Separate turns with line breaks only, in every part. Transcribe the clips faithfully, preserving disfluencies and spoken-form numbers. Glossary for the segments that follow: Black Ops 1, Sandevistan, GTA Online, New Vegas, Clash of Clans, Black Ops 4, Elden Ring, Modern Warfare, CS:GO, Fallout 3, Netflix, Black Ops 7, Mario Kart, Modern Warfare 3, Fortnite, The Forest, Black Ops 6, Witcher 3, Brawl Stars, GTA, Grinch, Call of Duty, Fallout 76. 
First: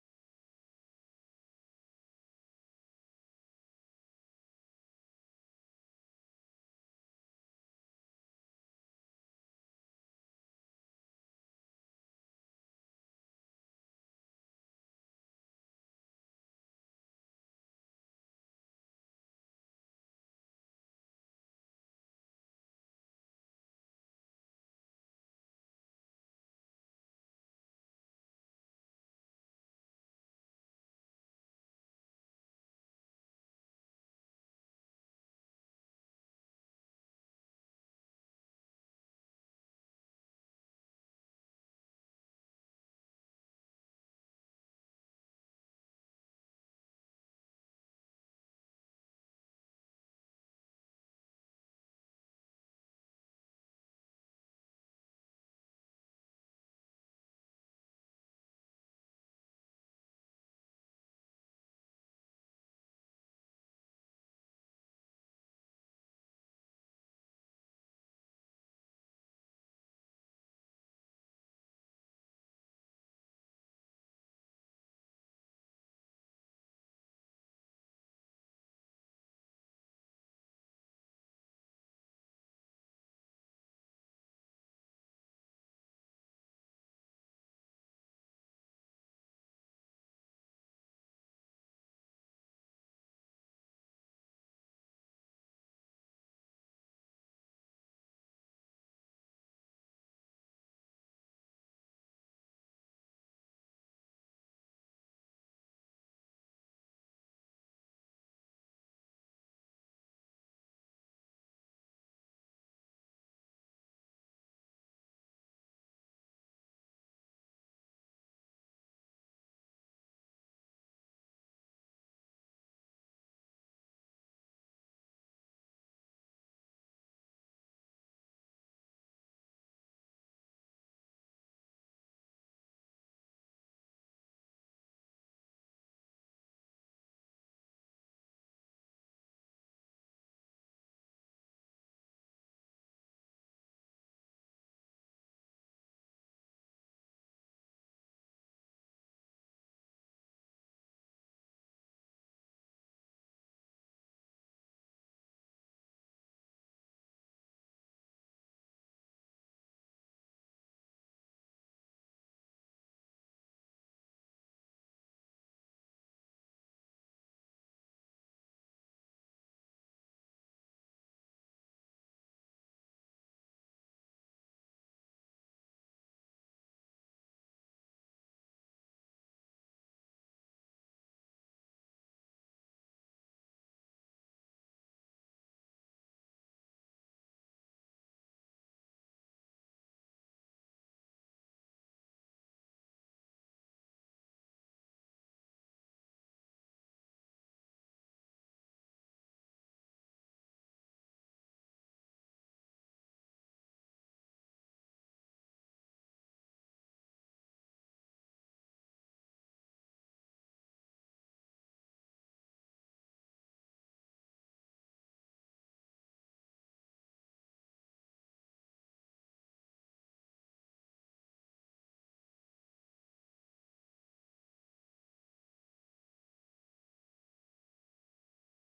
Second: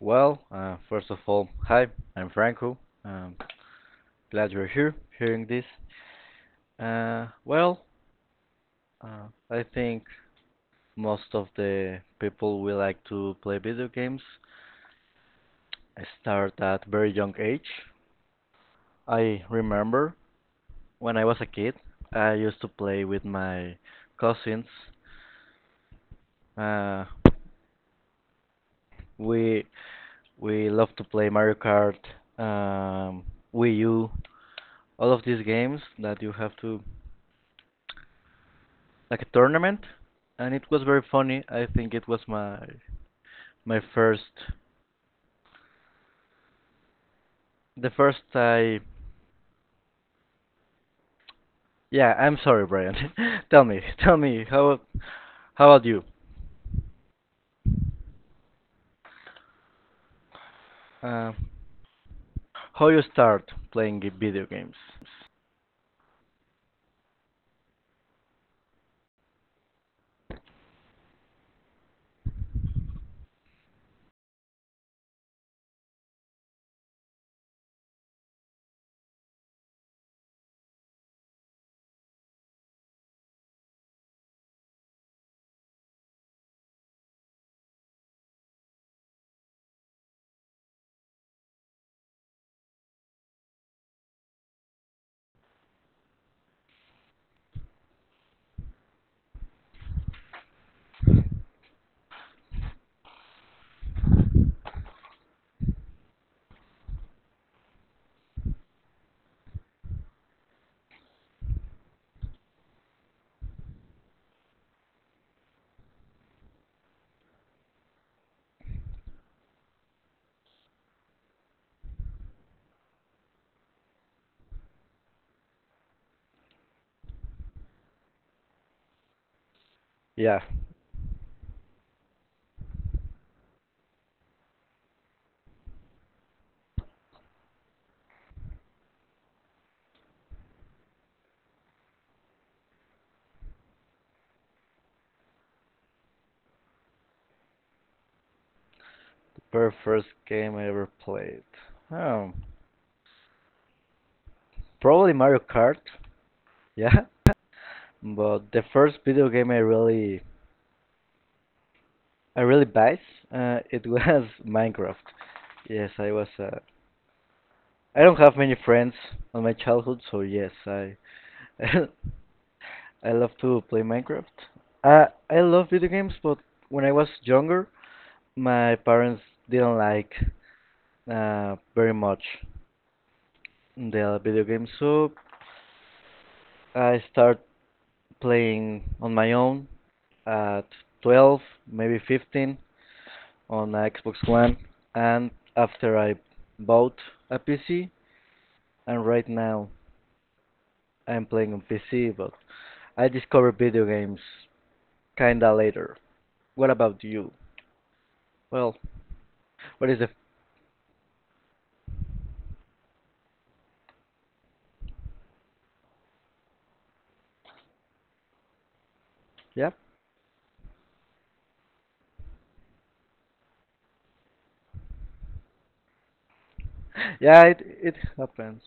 Well, uh, first of all, hi, I'm Franco. Um, Glad you're here, hearing this. Uh, well, uh, I think most of the people we like to play video games start at very young age. I remember when I was a kid, I used to play with my cousins. Uh, we we love to play Mario Kart, um, Wii U, all of these games that you have to like a tournament, and it was very funny. I think it was my my first, the first I. Yeah, I'm sorry, Brian. tell me, tell me how how about you? Uh, how you start playing video games? Yeah, the very first game I ever played. Oh, probably Mario Kart. Yeah, but the first video game I really I really buys uh, it was Minecraft. Yes, I was a I don't have many friends on my childhood, so yes, I I love to play Minecraft. I I love video games, but when I was younger, my parents didn't like uh, very much the video games, so I start playing on my own at twelve, maybe fifteen on a Xbox One, and after I bought a P C, and right now I'm playing on P C, but I discovered video games kinda later. What about you? Well, what is the yeah? Yeah, it it happens.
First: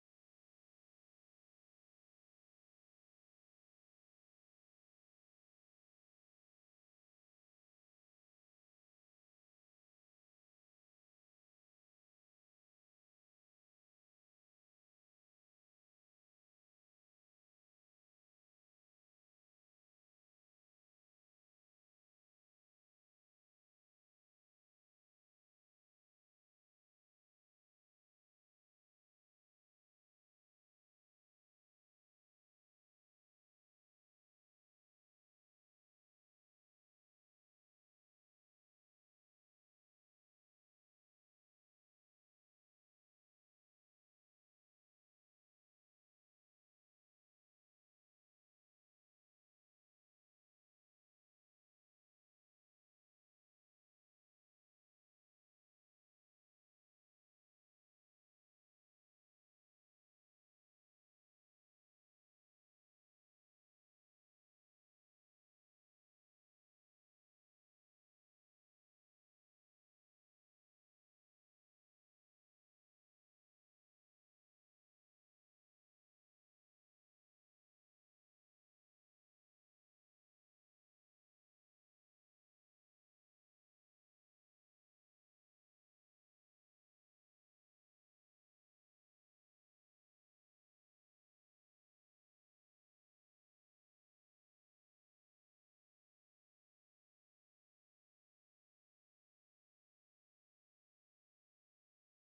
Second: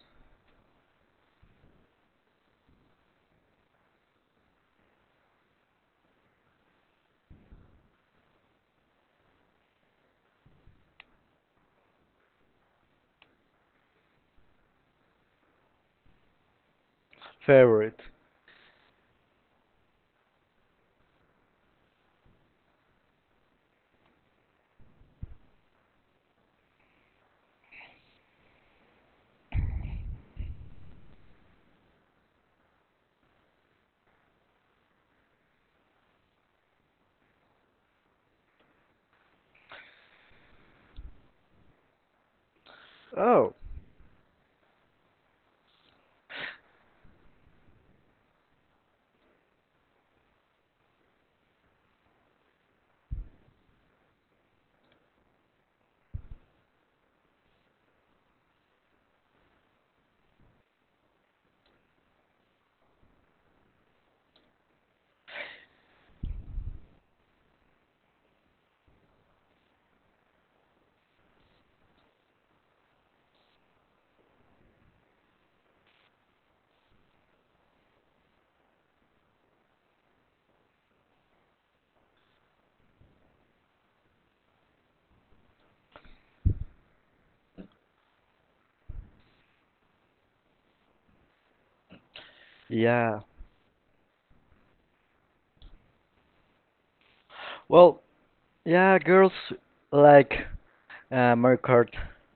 Favorite. Oh, yeah. Well, yeah, girls like uh, Mario Kart.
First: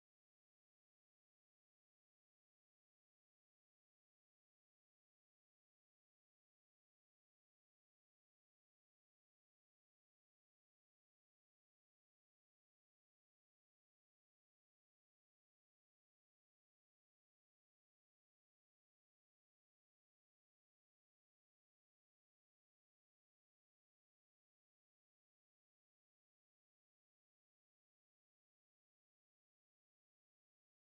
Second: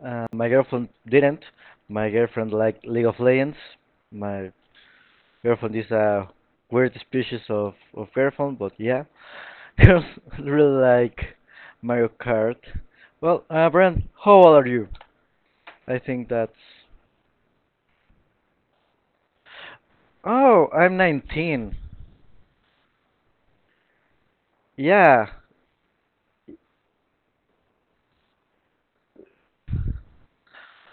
Uh, my girlfriend didn't. My girlfriend liked League of Legends. My girlfriend is a weird species of, of girlfriend, but yeah. Because really like Mario Kart. Well, uh, Brent, how old are you? I think that's. Oh, I'm nineteen. Yeah.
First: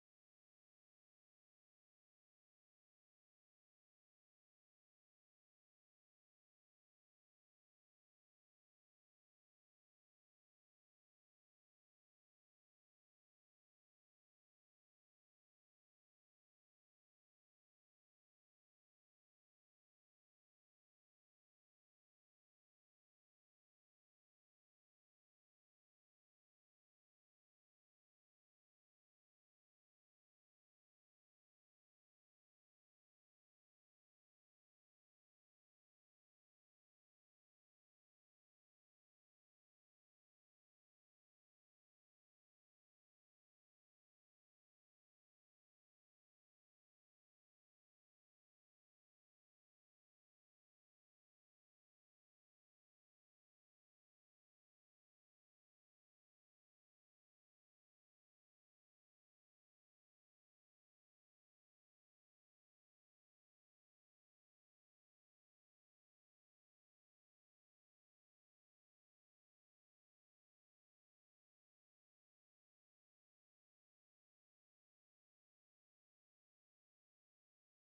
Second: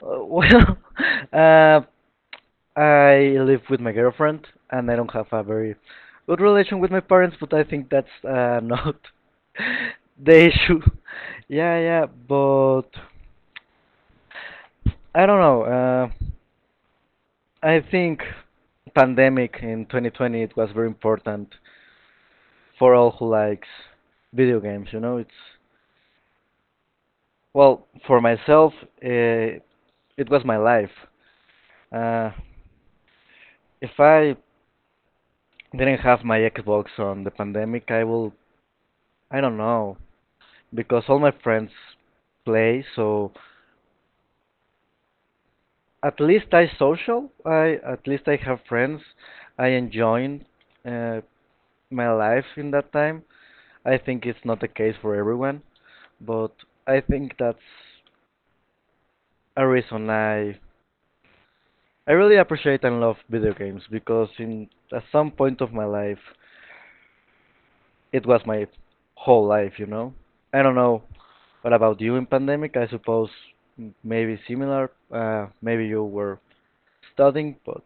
Uh, well, uh, I live with my girlfriend, and I don't have a very good relation with my parents, but I think that's uh, not the issue. Yeah, yeah, but I don't know. Uh, I think pandemic in twenty twenty it was very important for all who likes video games. You know, it's well for myself. Uh, it was my life. Uh, if I didn't have my Xbox on the pandemic, I will. I don't know because all my friends play. So at least I social. I at least I have friends. I enjoy uh, my life in that time. I think it's not the case for everyone, but I think that's a reason I I really appreciate and love video games because in at some point of my life it was my whole life, you know. I don't know what about you in pandemic. I suppose m- maybe similar. Uh, maybe you were studying, but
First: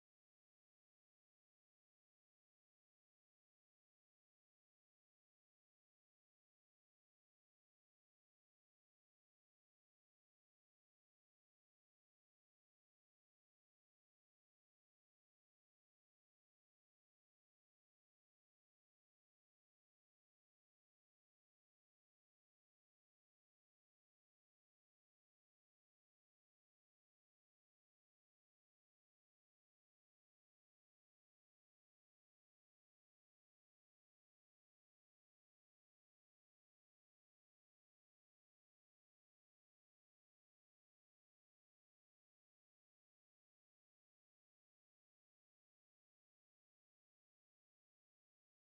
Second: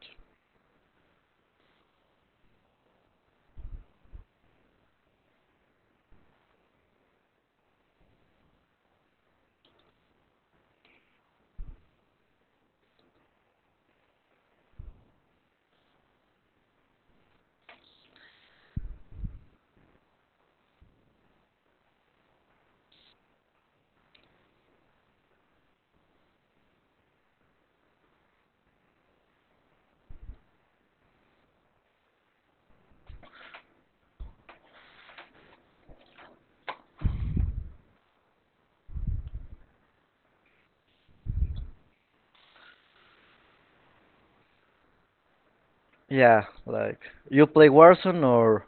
yeah, like you play Warzone or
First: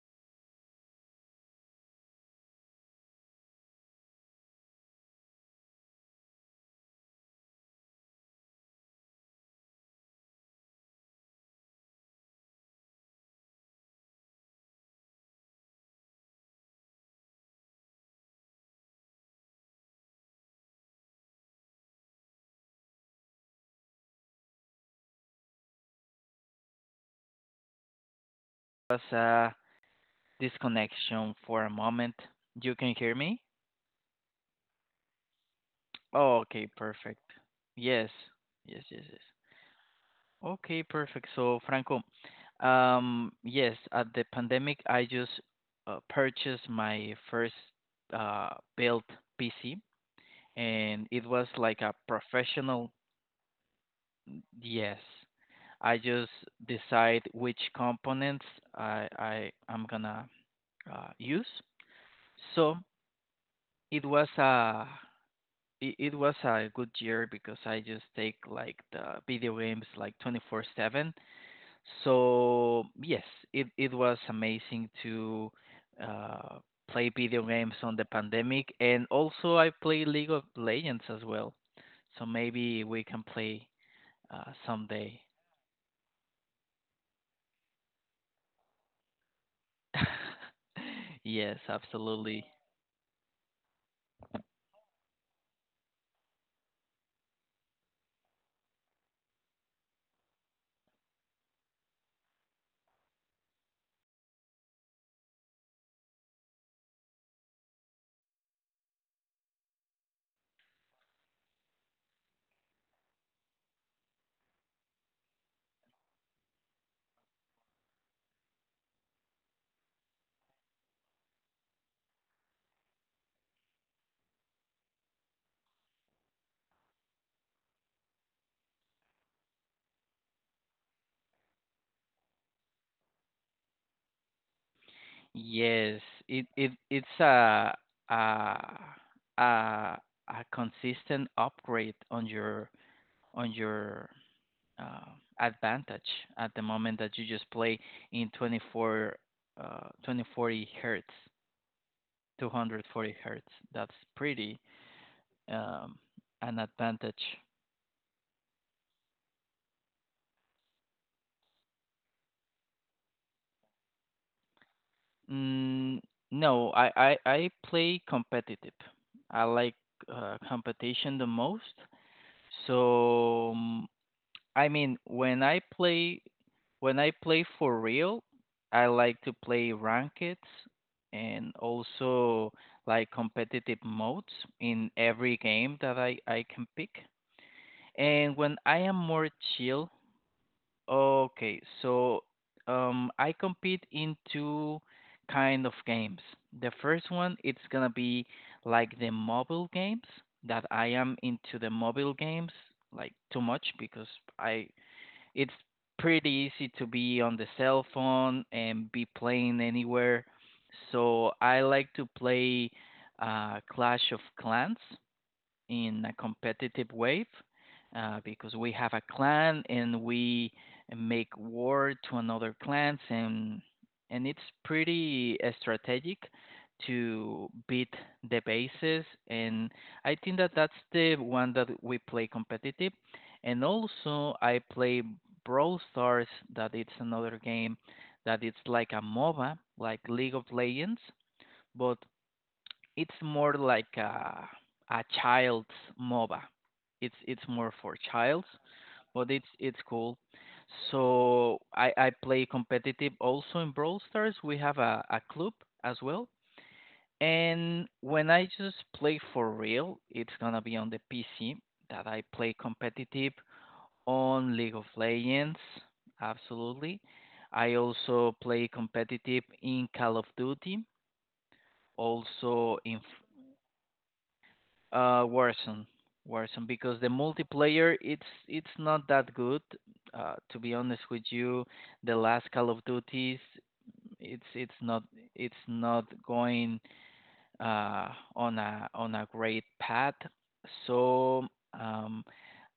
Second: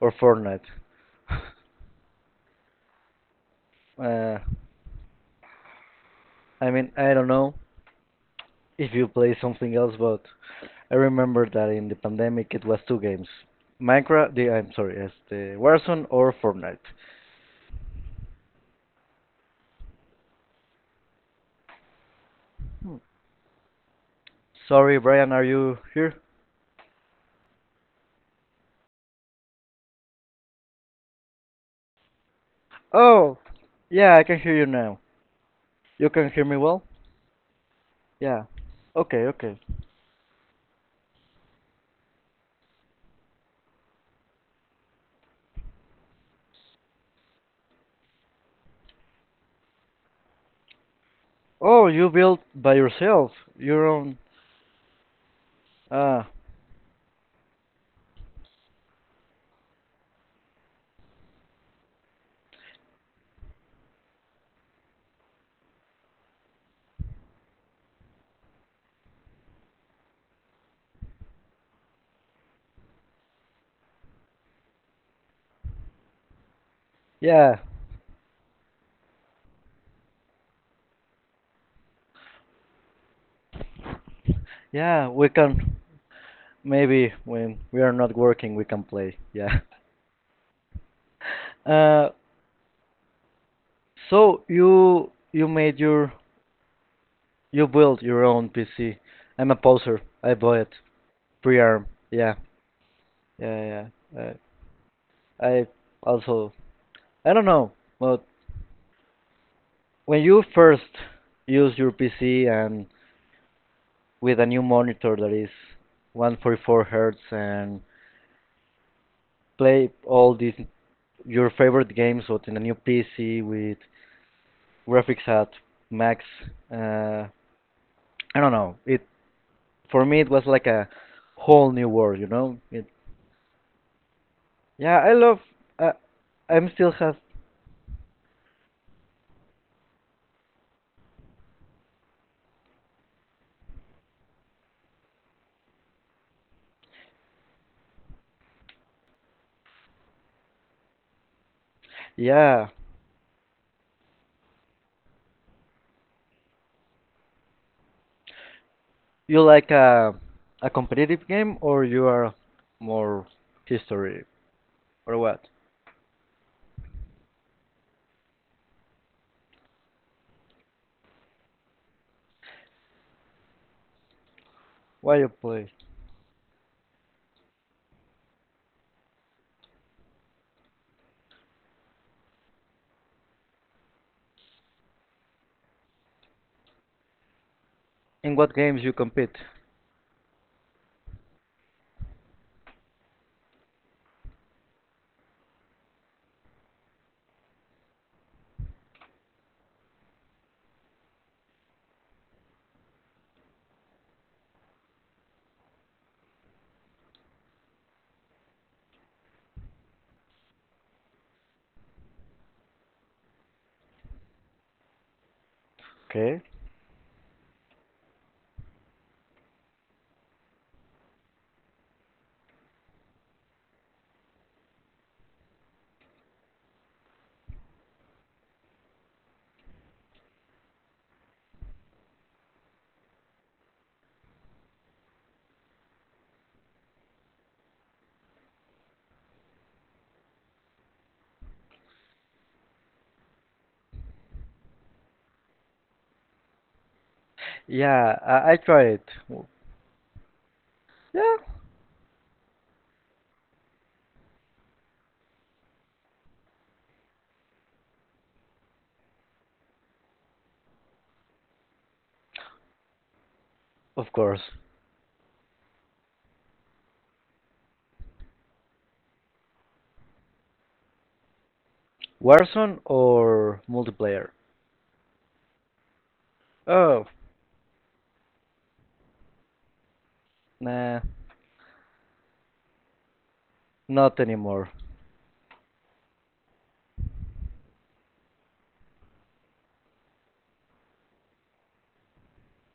or Fortnite. Uh, I mean, I don't know if you play something else, but I remember that in the pandemic it was two games: Minecraft. The I'm sorry, yes, the Warzone or Fortnite. Sorry, Brian, are you here?
Was a disconnection for a moment. You can hear
Oh,
me?
yeah, I can hear you now. You can
Oh,
hear me
okay,
well?
perfect. Yes,
Yeah.
yes, yes, yes.
Okay, okay.
Okay, perfect. So, Franco, um, yes, at the pandemic, I just uh, purchased my first uh, built P C, and it was like
Oh,
a
you built by
professional.
yourself your own.
Yes, I
Ah,
just decide which components I I am gonna uh, use. So it was a it, it was a good year because I just take like the video games like twenty-four seven. So yes, it it was amazing to uh, play video
yeah,
games on the pandemic, and also I play League of Legends as well. So maybe we can play uh,
yeah.
someday.
We can maybe when we are not working, we can play. Yeah.
yes,
Uh,
absolutely.
so you you made your you built your own P C. I'm a poser. I bought it pre-arm. Yeah, yeah, yeah. Uh, I also I don't know, but when you first use your P C and with a new monitor that is one forty-four hertz and play all these your favorite games but in a new P C with graphics at max, uh, I don't know. It For me it was like a whole new world, you know. It, Yeah, I love. Uh,
Yes, it
I'm
it
still has.
it's a a a a consistent upgrade on your on your uh, advantage at the moment that you just play in twenty-four uh, twenty forty hertz,
Yeah,
two forty hertz. That's pretty um, an advantage.
you like a a competitive game or you are more history or what?
mm, no, I, I i play competitive. I like uh, competition the most. So um, I mean,
Why you
when I
play?
play when I play for real, I like to play ranked and also like competitive modes in every game that I, I can pick.
In
And
what
when I
games you
am more
compete?
chill, okay, so um, I compete in two kind of games. The first one, it's gonna be like the mobile games that I am into the mobile games like too much because I it's pretty easy to be on the cell phone and be playing anywhere. So I like to play uh, Clash of Clans in a
Okay.
competitive way uh, because we have a clan and we make war to another clans, and and it's pretty uh, strategic to beat the bases. And I think that that's the one that we play competitive, and also I play Brawl Stars, that it's another game, that it's like a MOBA like League of Legends, but it's more like a a child's MOBA. It's it's more for
Yeah,
childs,
I, I tried it.
but
W-
it's it's cool.
Yeah,
So I I play competitive also in Brawl Stars. We have a a club as well. And when I just play for real, it's gonna be on the P C that I play competitive
of course.
on League of Legends. Absolutely. I also play competitive in Call of Duty, also
Warzone
in
or multiplayer?
Uh, Warzone, Warzone, because the
Oh,
multiplayer it's it's not that good. Uh, to be honest
nah,
with you, the last Call of Duties,
not
it's
anymore.
it's not it's not going uh, on a on a great path. So um,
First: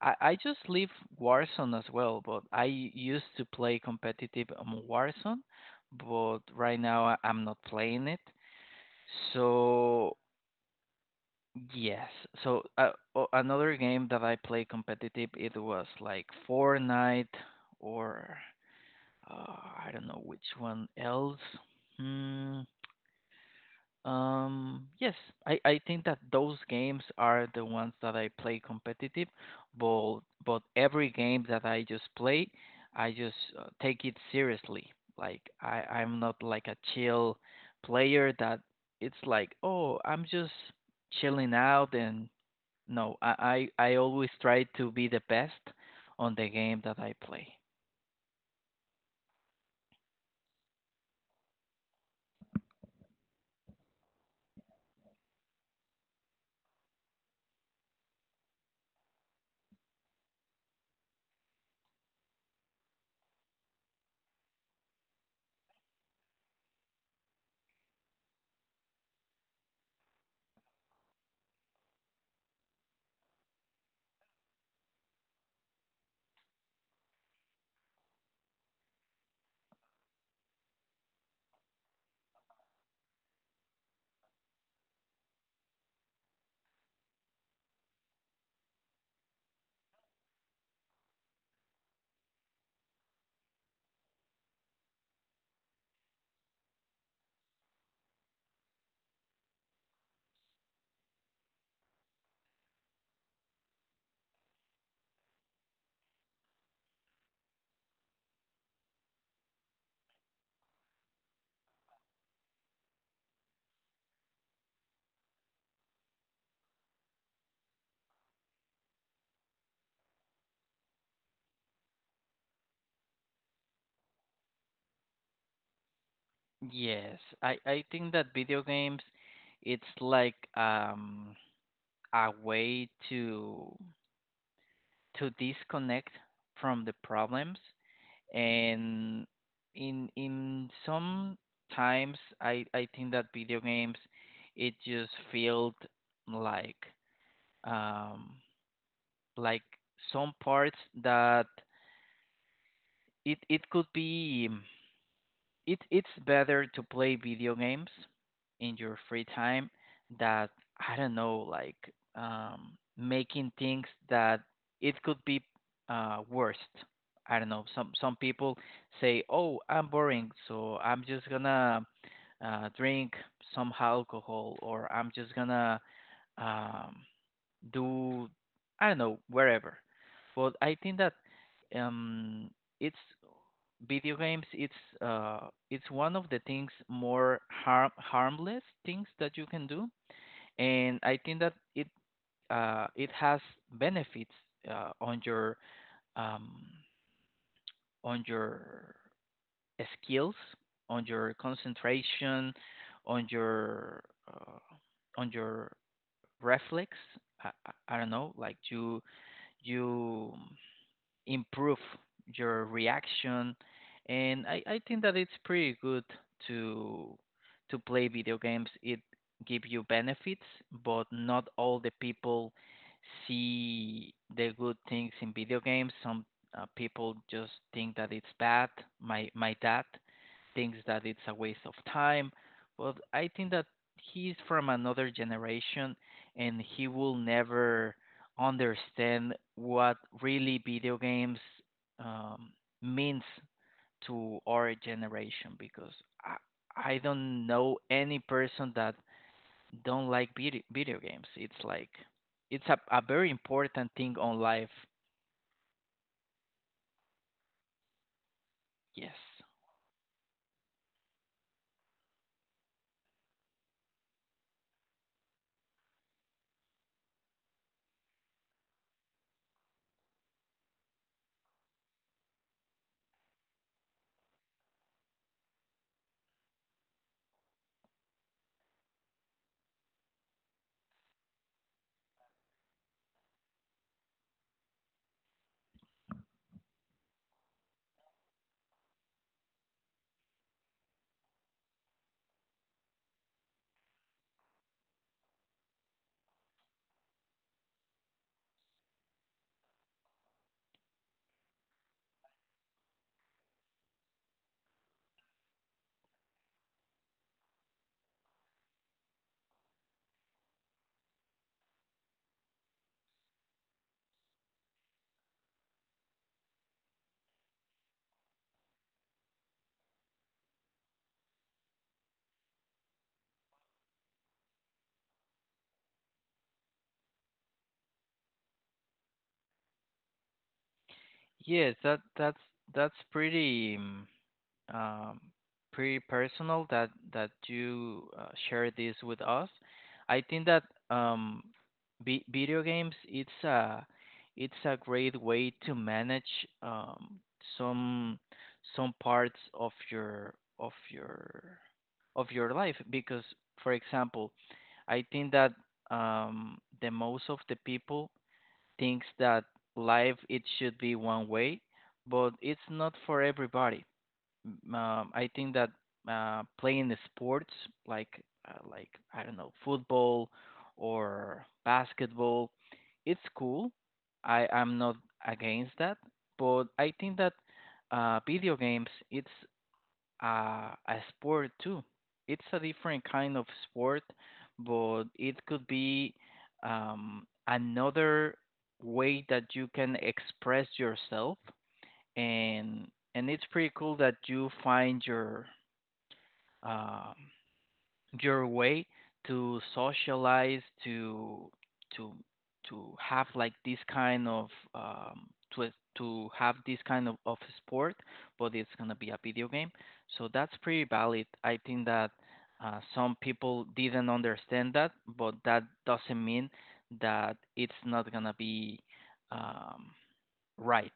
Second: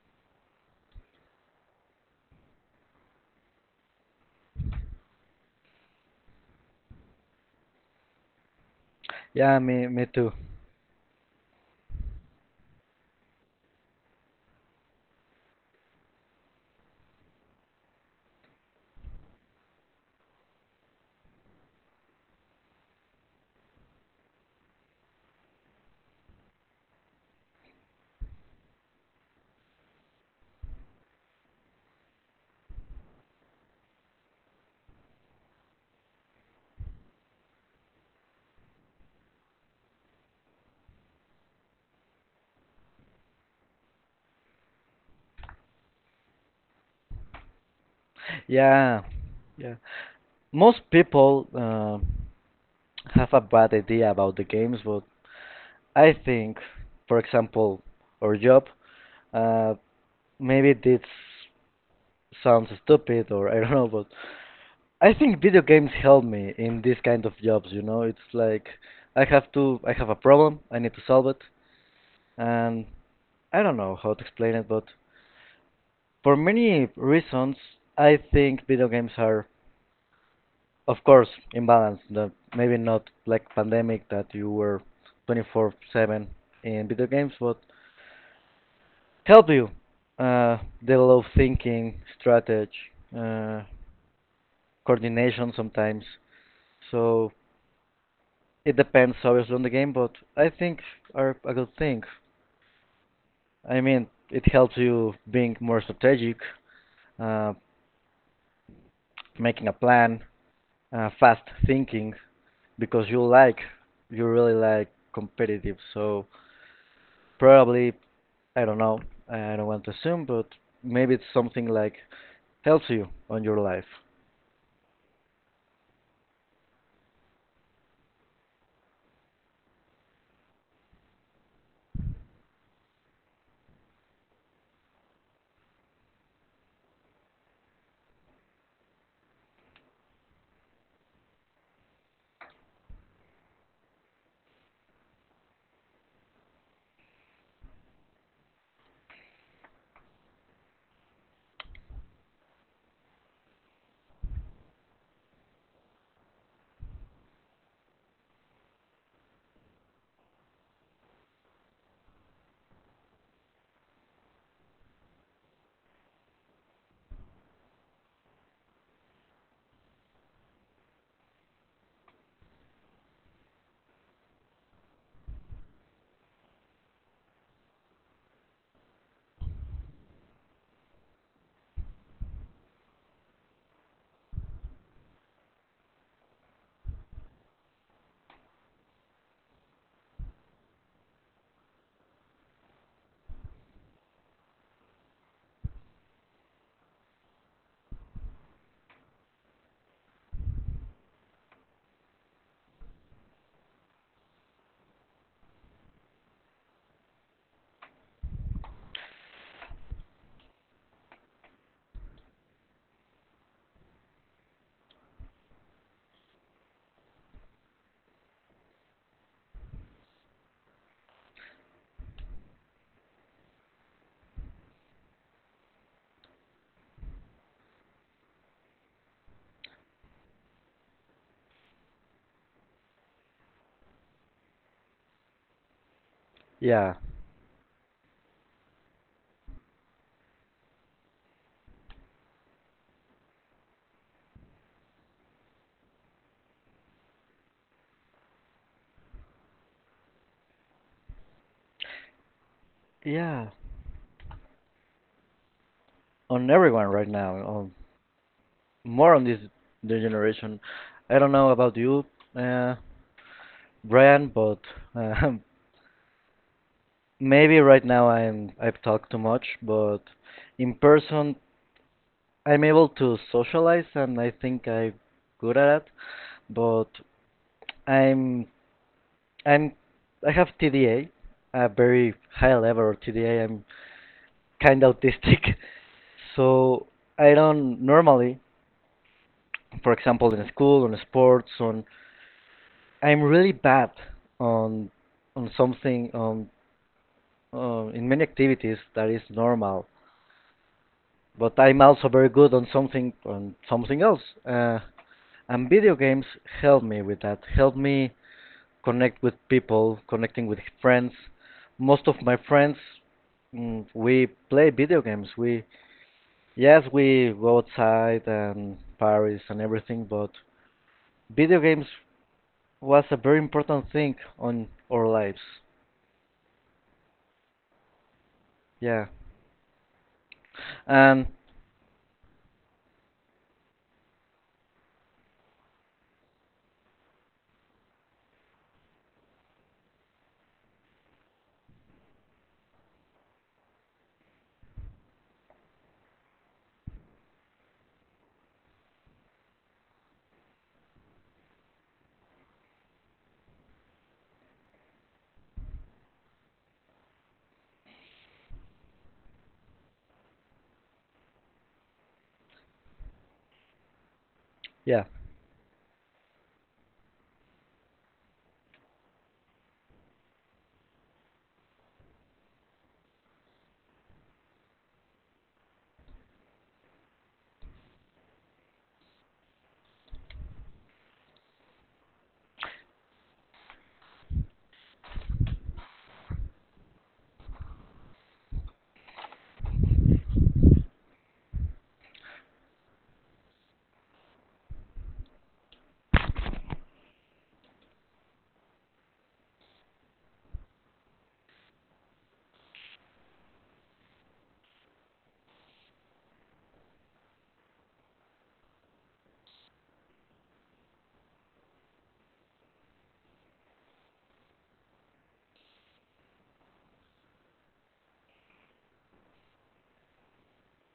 I I just leave Warzone as well, but I used to play competitive on Warzone, but right now I- I'm not playing it.
Yeah, me, me
So
too.
yes. So uh, o- another game that I play competitive, it was like Fortnite or uh, I don't know which one else. Hmm. Um. Yes, I I think that those games are the ones that I play competitive, but but every game that I just play, I just uh, take it seriously. Like I I'm not like a chill player that it's like, oh, I'm just chilling out and no, I, I I always try to be the best on the game that I play.
Yeah, yeah. Most people uh, have a bad idea about the games, but I think, for example, our job, uh, maybe this sounds stupid or I don't know, but I think video games help me in this kind of jobs, you know. It's like I have to I have a problem, I need to solve it, and I don't know how to explain it, but for many reasons, I think video games are of course imbalanced, the- maybe not like pandemic that you were twenty-four seven in video games, but help you uh develop thinking, strategy, uh coordination sometimes. So it depends obviously, on the game, but I think are a good thing. I mean, it helps you being more strategic, uh, making a plan, uh, fast thinking, because you like, you really like competitive. So probably, I don't know, I don't want to assume, but maybe it's something like helps you on your life.
Yes, I I think that video games it's like um a way to to disconnect from the problems, and in in some times I I think that video games it just felt like um like some parts that it it could be it it's better to play video games in your free time that I don't know, like, um, making things that it could be uh, worst. I don't know. Some some people say, "Oh, I'm boring, so I'm just gonna uh, drink some alcohol, or I'm just gonna um, do I don't know wherever." But I think that, um, it's, video games it's uh it's one of the things, more harm harmless things that you can do, and i think that it uh it has benefits uh, on your, um on your skills, on your concentration, on your uh, on your reflex. I, I I don't know, like you, you improve your reaction, and I, I think that it's pretty good to to play video games. It give you benefits, but not all the people see the good things in video games. Some uh, people just think that it's bad. My my dad thinks that it's a waste of time, but i think that he's from another generation, and he
Yeah,
will never understand what really video games um, means to our generation, because I, I don't know any person that don't like video, video games. It's like it's a, a very
yeah,
important thing on life.
on everyone right now. On more
Yes.
on this new generation. I don't know about you, uh, Brian, but um, maybe right now I'm I've talked too much, but in person I'm able to socialize and I think I'm good at it, but I'm I'm I have T D A, a a very high level of T D A. I'm kind of autistic, so I don't normally, for example, in school, on sports, on I'm really bad on on something on uh, in many activities that is normal, but I'm also very good on something on something else. Uh, and video games help me with that. Help me connect with people, connecting with friends. Most of my friends, mm, we play video games. We yes, we go outside and Paris and everything, but video games was a very important thing on our lives. Yeah, and
Yes, that that's that's pretty. um, Pretty personal, that that you uh, share this with us. I think that um, vi- video games it's a it's a great way to manage, um, some some parts of your of your of your life, because for example I think that um, the most of the people thinks that life it should be one way, but it's not for everybody. m-
yeah,
um, I think that uh, playing the sports, like uh, like I don't know, football or basketball, it's cool. I I'm not against that, but I think that uh, video games it's uh, a sport too. It's a different kind of sport, but it could be, um, another way that you can express yourself. And and it's pretty cool that you find your, um, your way to socialize, to to to have like this kind of, um, to to have this kind of, of sport, but it's gonna be a video game. So that's pretty valid. I think that uh, some people didn't understand that, but that doesn't mean that it's not gonna be. Um, Right.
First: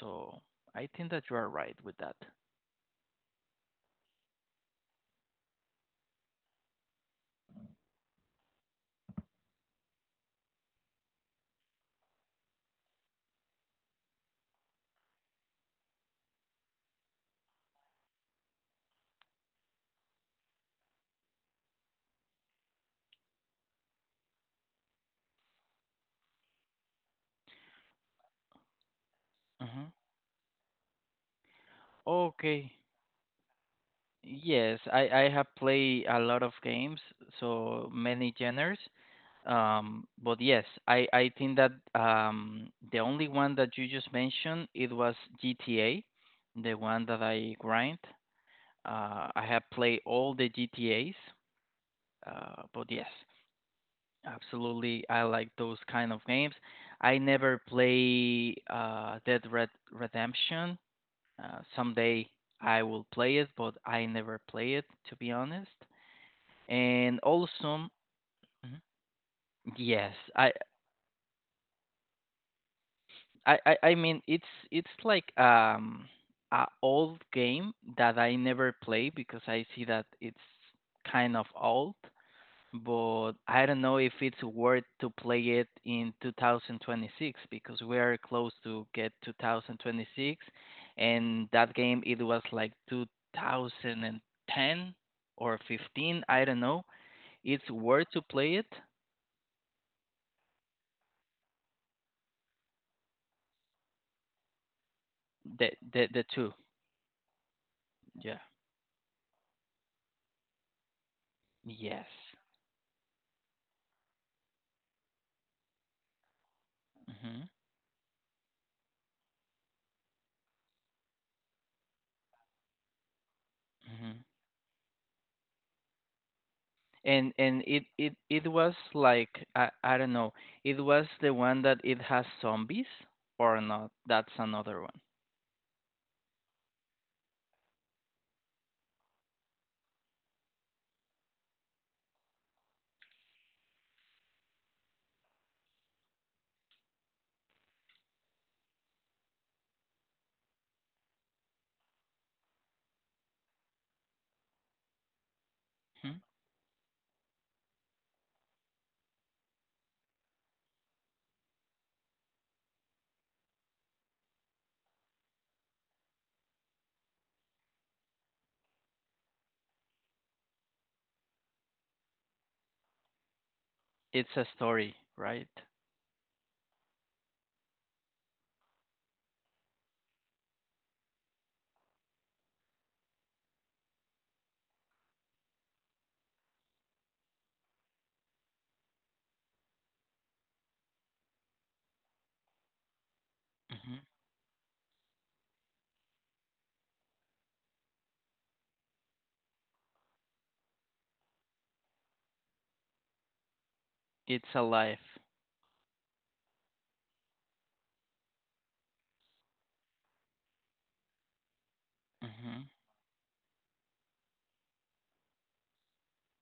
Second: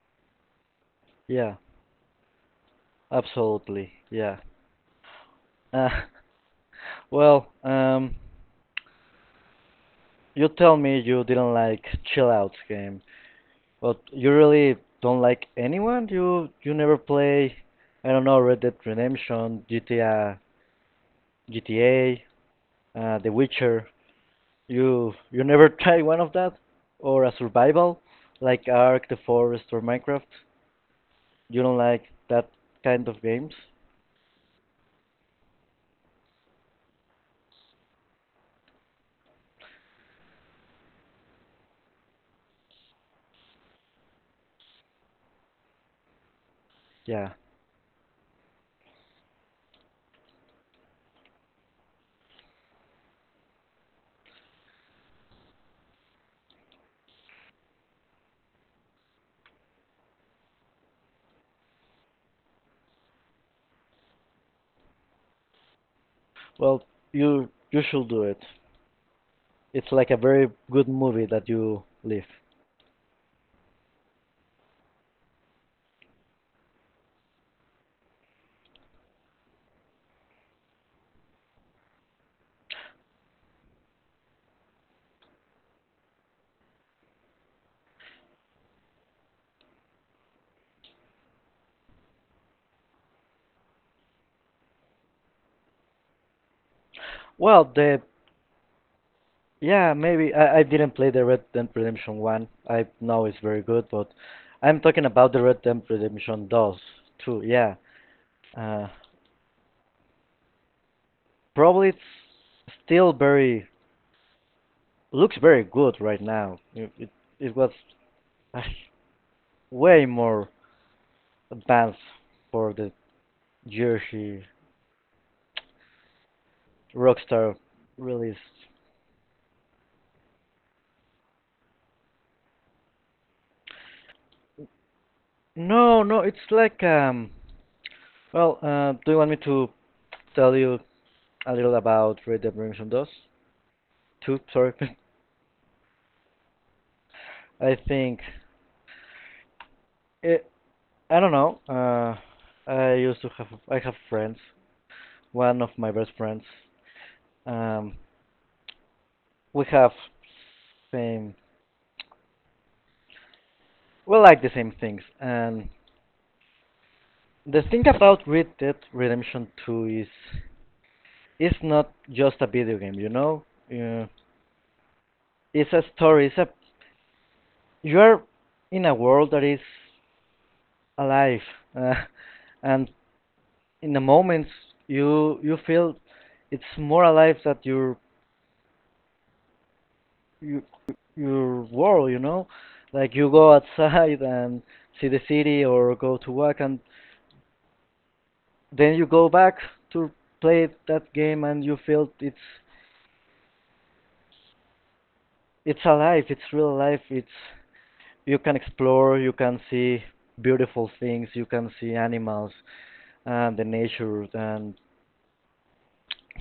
So I think that you are
yeah,
right with that.
absolutely, yeah. Uh, well, um, you tell me you didn't like Chill Out game, but you really don't like anyone? You you never play, I don't know, Red Dead Redemption, G T A, G T A, uh, The Witcher. You you never try one of that, or a survival like Ark, The Forest, or
Hmm.
Minecraft. You don't like that
Okay.
kind of games?
Yes, I, I have played a lot of games, so many genres. Um, but yes, I, I think that um, the only one that you just mentioned, it was G T A, the one that
Yeah.
I grind. Uh, I have played all the G T As, uh, but yes, absolutely, I like those kind of games. I never play uh, Dead Red Redemption. Uh, someday I will play it, but I never play it, to be honest.
Well,
And
you you
also,
should do it.
mhm,
It's
yes,
like a very
I,
good movie that you leave.
I, I I mean it's it's like um a old game that I never play, because I see that it's kind of old. But I don't know if it's worth to play it in twenty twenty-six, because we are close to get two thousand twenty-six, and that game it was like two thousand ten or fifteen, I don't know.
Well,
It's
the
worth to play it.
Yeah, maybe I, I didn't play the Red Dead Redemption one. I know it's very good, but I'm talking about the Red
The
Dead
the the
Redemption
two,
two. Too, yeah.
yeah,
Uh, Probably it's
yes.
still very looks very good right now. It it,
Hmm.
it was uh, way more advanced for the
Hmm.
Jersey
And
Rockstar
and it it
release.
it was like I I don't know. It was the one that it has zombies or not? That's another one.
No, no, it's like um. Well, uh, do you want me to tell you a little about Red Dead Redemption two? Tooth sorry, I think it, I don't know. Uh, I used to have I have friends. One of my best
Hmm?
friends. Um, we have same we like the same things. And the thing about Red Dead Redemption two is it's not just a video game. You know, uh,
It's a story, right?
it's a story. It's a You're in a world that is alive, uh, and in the moments you you feel it's more alive than your you, your world, you know? Like you go
Mhm.
outside and see the city or go to work and then you go back to play that game and you feel it's
It's a life.
it's alive, it's real life, it's you can explore, you can see beautiful things, you can see animals
Mhm,
and the nature and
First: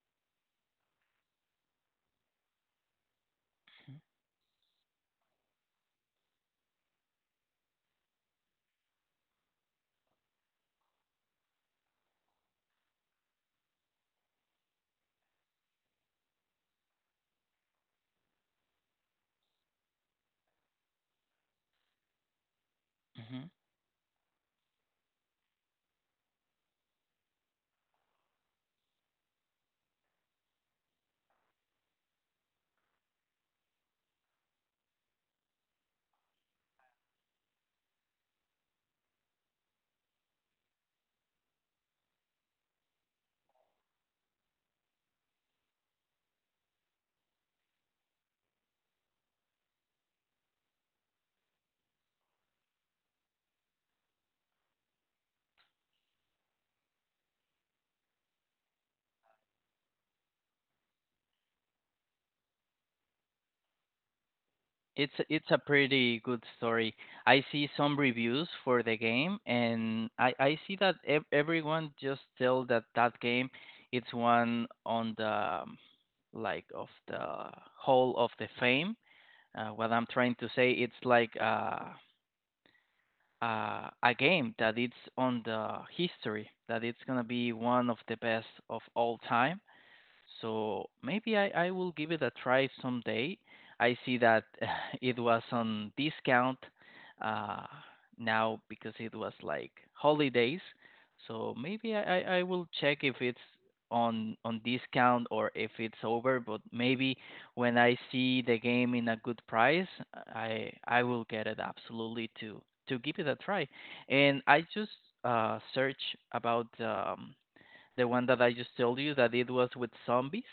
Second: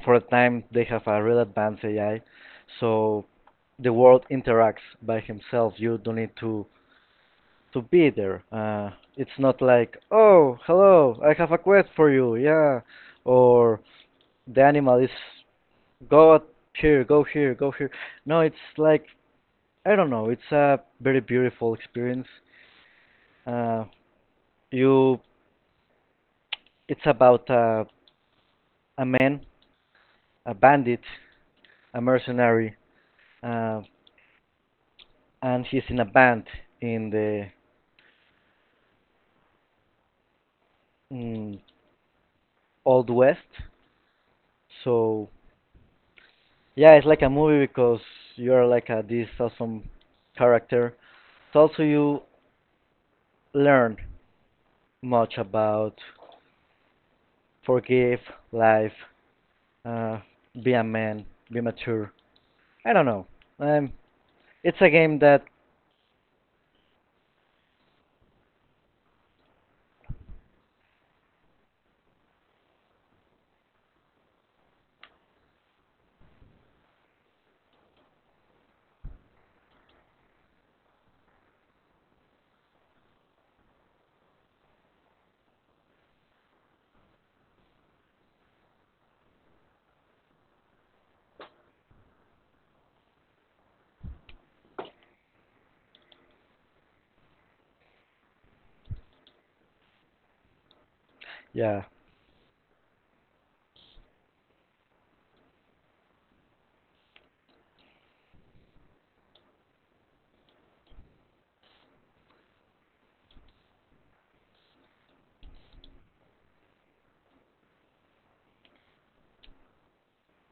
for a time they have a real advanced A I so the world interacts by himself. You don't need to to be there. Uh, it's not like, oh, hello, I have a quest for you, yeah, or the animal is go out here, go here, go here. No, it's like I don't know. It's a very beautiful experience.
mhm.
Uh, you, it's about uh, a man, a bandit, a mercenary, uh, and he's in a band in the mm, old west. So yeah, it's like a movie because you are like a, this awesome character. So also you learn much about forgive, life, uh, be a man, be mature. I don't know. Um, it's a
It's
game that
it's a pretty good story. I see some reviews for the game, and I I see that ev everyone just tell that that game, it's one on the, um, like, of the Hall of the Fame. Uh, what I'm trying to say, it's like, uh, uh, a game that it's on the history, that it's gonna be one of the best of all time. So maybe I, I will give it a try someday. I see that it was on discount uh, now, because it was like holidays. So
yeah.
maybe I, I I will check if it's on on discount or if it's over. But maybe when I see the game in a good price, I I will get it absolutely to to give it a try. And I just uh, search about. Um, the one that I just told you that it was with zombies,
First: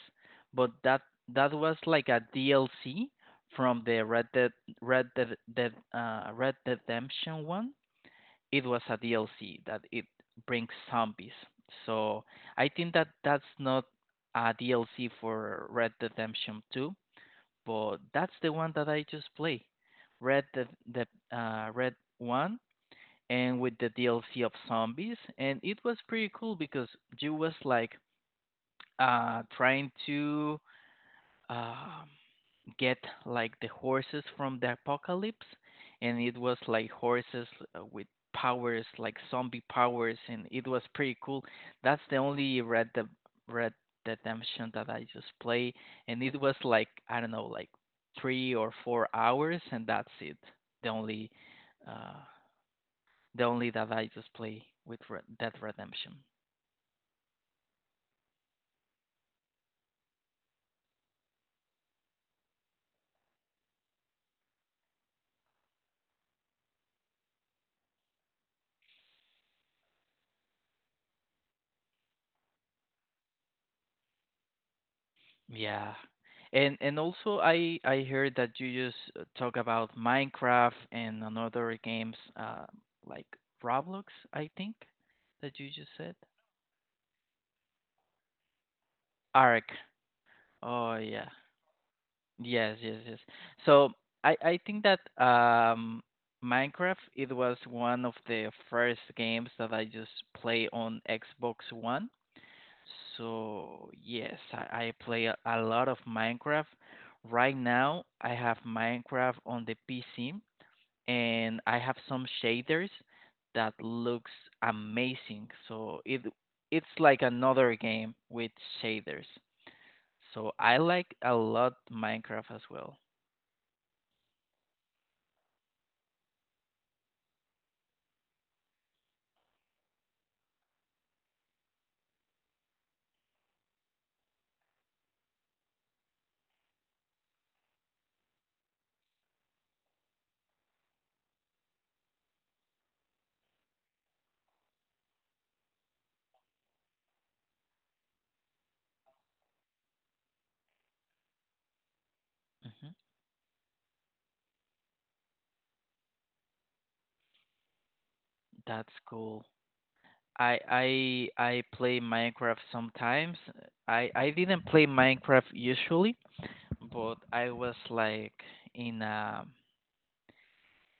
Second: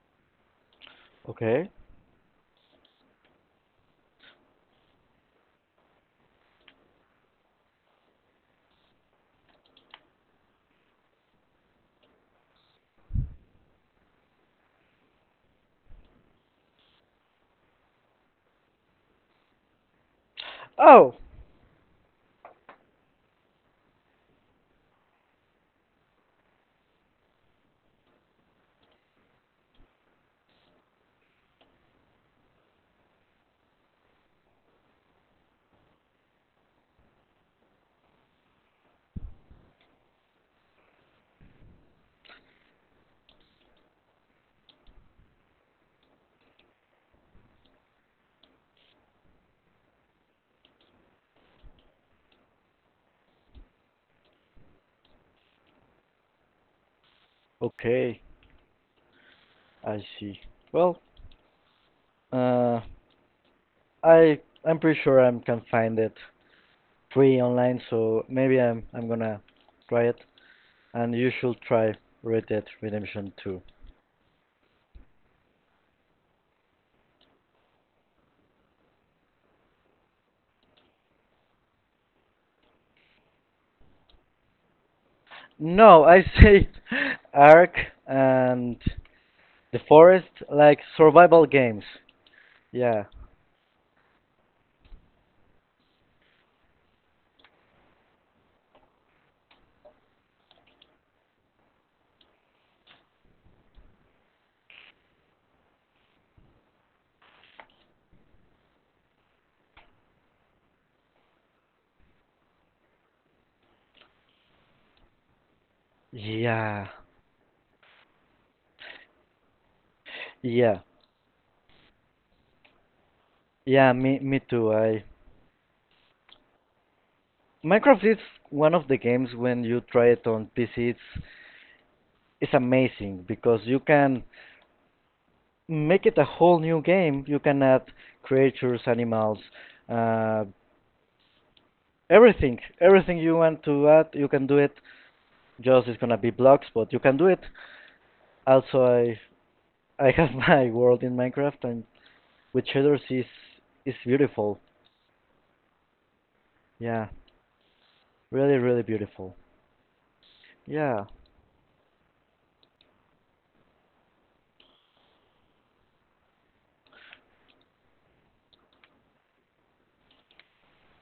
but that that
Okay.
was like a D L C from the Red Dead Red Dead, Dead uh, Red Dead Redemption one. It was a D L C that it brings zombies. So I think that that's not a D L C for Red Dead Redemption two, but that's the one that I just play. Red the the
Oh,
uh, Red One, and with the D L C of zombies, and it was pretty cool, because you was like uh, trying to um get like the horses from the apocalypse, and it was like horses uh, with powers, like zombie powers, and it was pretty cool. That's the only Red De- Red Redemption that I just play, and it was like I don't know, like three or four hours, and that's it. The only uh, the only that I just play with Red Dead Redemption.
okay. I see. Well, uh, I I'm pretty sure I can find it free online, so maybe I'm I'm gonna try it. And you should try Red Dead Redemption two.
Yeah. And and also I I heard that you just uh, talk about Minecraft and another games, uh like Roblox, I think that you just
No,
said.
I say Ark and
Ark.
The Forest like
Oh yeah.
survival games.
Yes, yes,
Yeah.
yes. So I I think that um Minecraft it was one of the first games that I just play on Xbox One. So yes, I, I play a, a lot of Minecraft. Right now, I have Minecraft on the P C, and I have some shaders that looks amazing. So it
Yeah.
it's like another game with shaders. So
Yeah.
I like a lot Minecraft as well.
Yeah, me me too. I Minecraft is one of the games when you try it on P C it's it's amazing because you can make it a whole new game. You can add creatures, animals, uh everything. Everything you want to add, you can do it. Just it's gonna be blocks, but you can do it. Also I I have my world in Minecraft and with
hmm
cheddars is is beautiful. Yeah, really, really
That's
beautiful.
cool. I
Yeah,
I I play Minecraft sometimes. I I didn't play Minecraft usually, but I was like in a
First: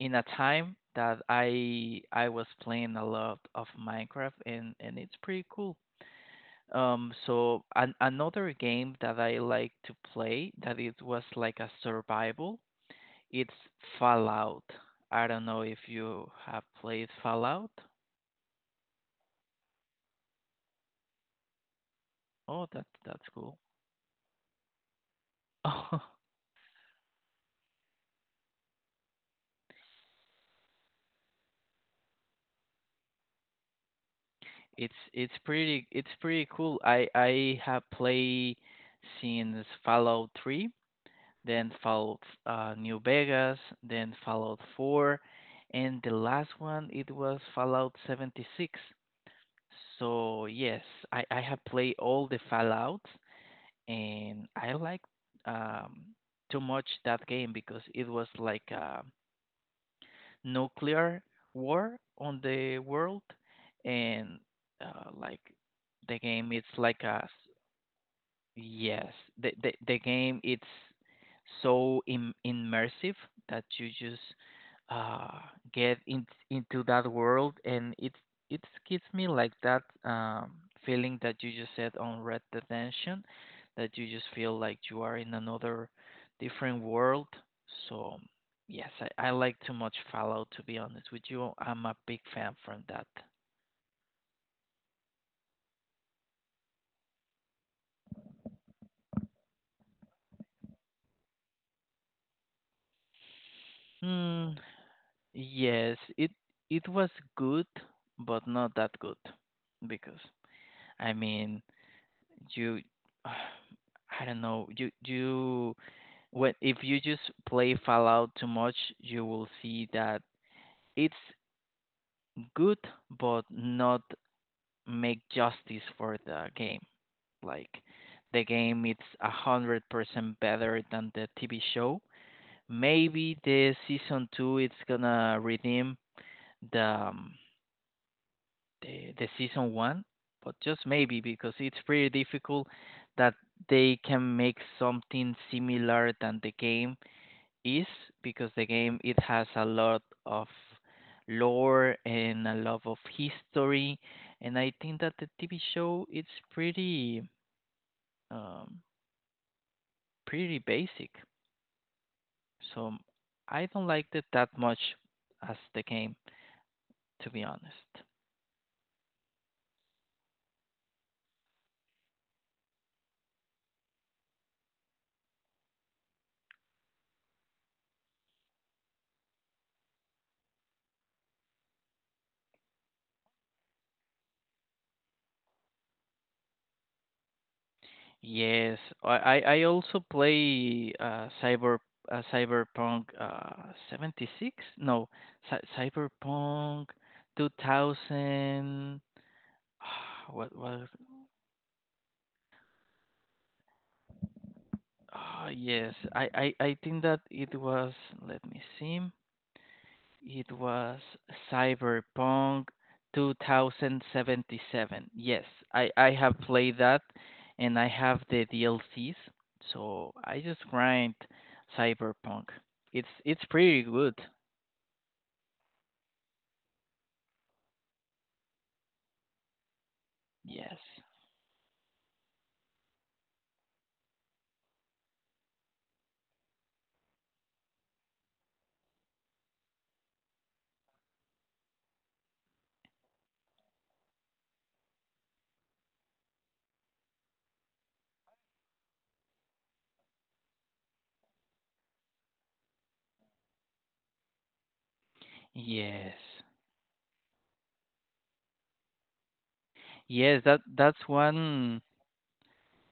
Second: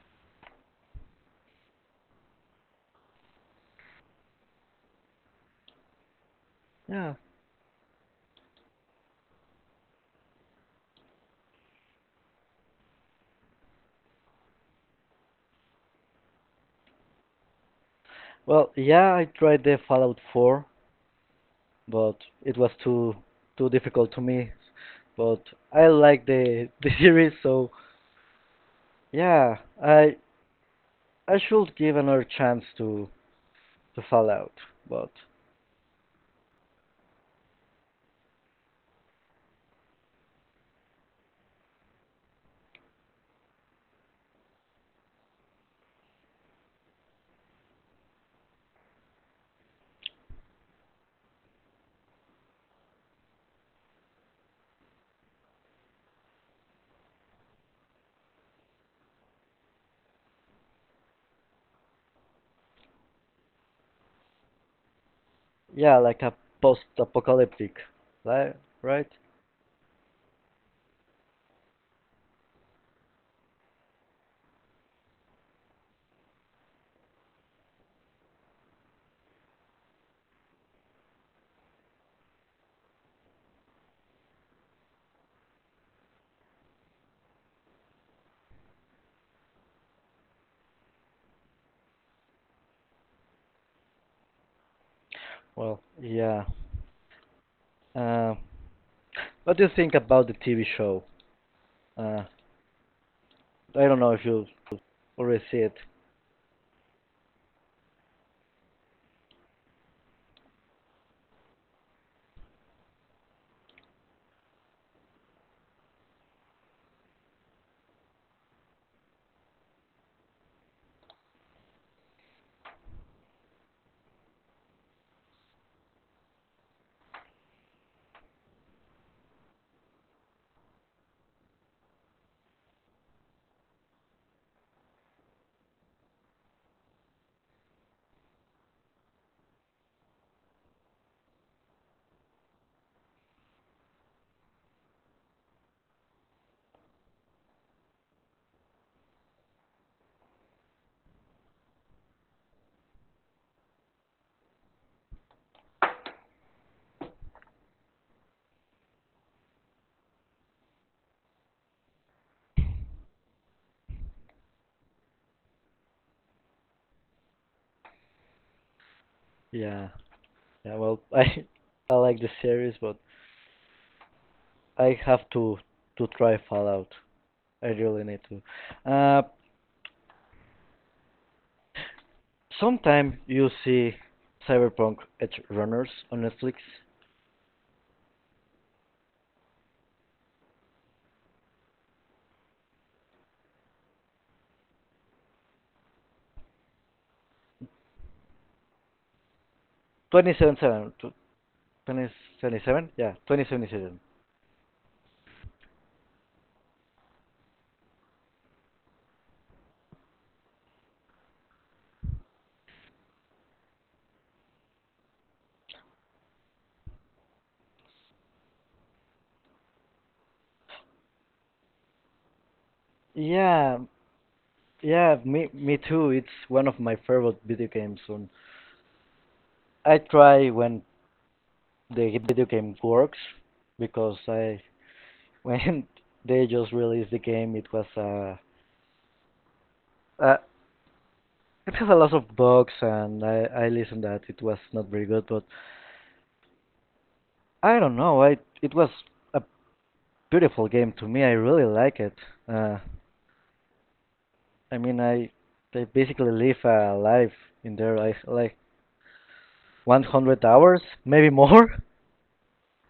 in a time that I I was playing a lot of Minecraft, and and it's pretty cool. Um,
yeah.
so an, another game that I like to play that it was like a survival. It's Fallout. I don't know if you have played Fallout.
Well, yeah, I tried the Fallout four, but it
Oh,
was
that
too
that's cool.
too difficult to me. But I
Oh,
like the the series, so yeah, I I should give another chance to to Fallout.
it's
But
it's pretty it's pretty cool. I I have played since Fallout three, then followed uh, New Vegas, then Fallout four, and the last one it was Fallout seventy-six. So yes, I, I have played all the Fallouts, and I like um, too much that game, because it was like a nuclear war on the world, and uh, like
yeah,
the
like a
game it's like a...
post-apocalyptic, li
Yes,
right?
the the, the game it's so Im- immersive that you just uh, get in, into that world, and it it gives me like that um, feeling that you just said on Red Dead Redemption, that you just feel like you are in another different world. So yes, I, I like too much Fallout, to be honest with you. I'm a big fan from that.
Well, yeah. Uh, what do you think about the T V show? Uh, I don't know if you already see it.
Yes, it it was good, but not that good, because I mean, you I don't know, you you when if you just play Fallout too much, you will see that it's good, but not make justice for the game. Like, the game it's a hundred percent better than the T V show. Maybe the season two it's gonna redeem the um, the, the season one, but just maybe, because it's pretty difficult that they can make something similar than the game is, because the game it has a lot of lore and a lot of history, and I think that the T V show it's pretty um, pretty basic. So I don't like it that much as the game, to be honest.
Yeah, yeah. Well, I I like the series, but I have to to try Fallout. I really need to. Uh, Sometime you see Cyberpunk Edge Runners on Netflix.
Yes, I I I also play uh, cyber uh, Cyberpunk uh, seventy-six? No, Cy Cyberpunk two thousand. What was?
twenty seventy-seven, tw- twenty seventy-seven, yeah, twenty seventy-seven.
Oh, yes. I I I think that it was. Let me see. It was Cyberpunk two thousand seventy-seven. Yes, I, I have played that, and I have the D L Cs. So I just grind Cyberpunk. It's it's
Yeah,
pretty good.
yeah, me me too. It's one of my favorite video games. And I try
Yes.
when the video game works because I when they just released the game, it was uh, I It has a lot of bugs, and I, I listened that it was not very good, but I don't know. I it was a beautiful game to me. I really like it. Uh, I mean, I I
Yes.
basically live a life in there, like like
Yes,
one hundred
that
hours,
that's
maybe more.
one...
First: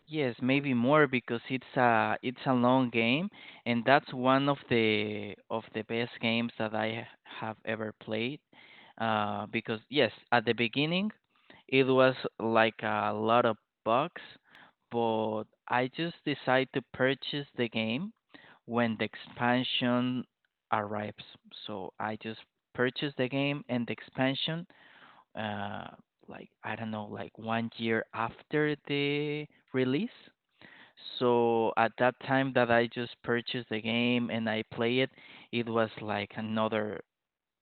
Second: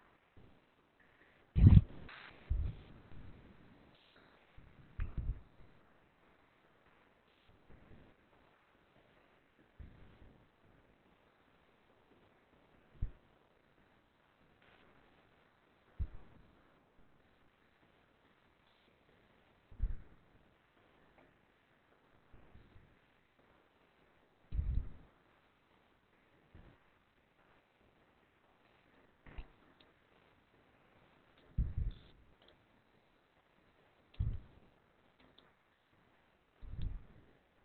Yes, maybe more, because it's a it's a long game, and that's one of the of the best games that I ha- have ever played. Uh, because yes, at the beginning, it was like a lot of bugs, but I just decided to purchase the game when the expansion arrives. So I just purchased the game and the expansion, uh, like I don't know, like one year after the release. So at that time that I just purchased the game and I play it, it was like another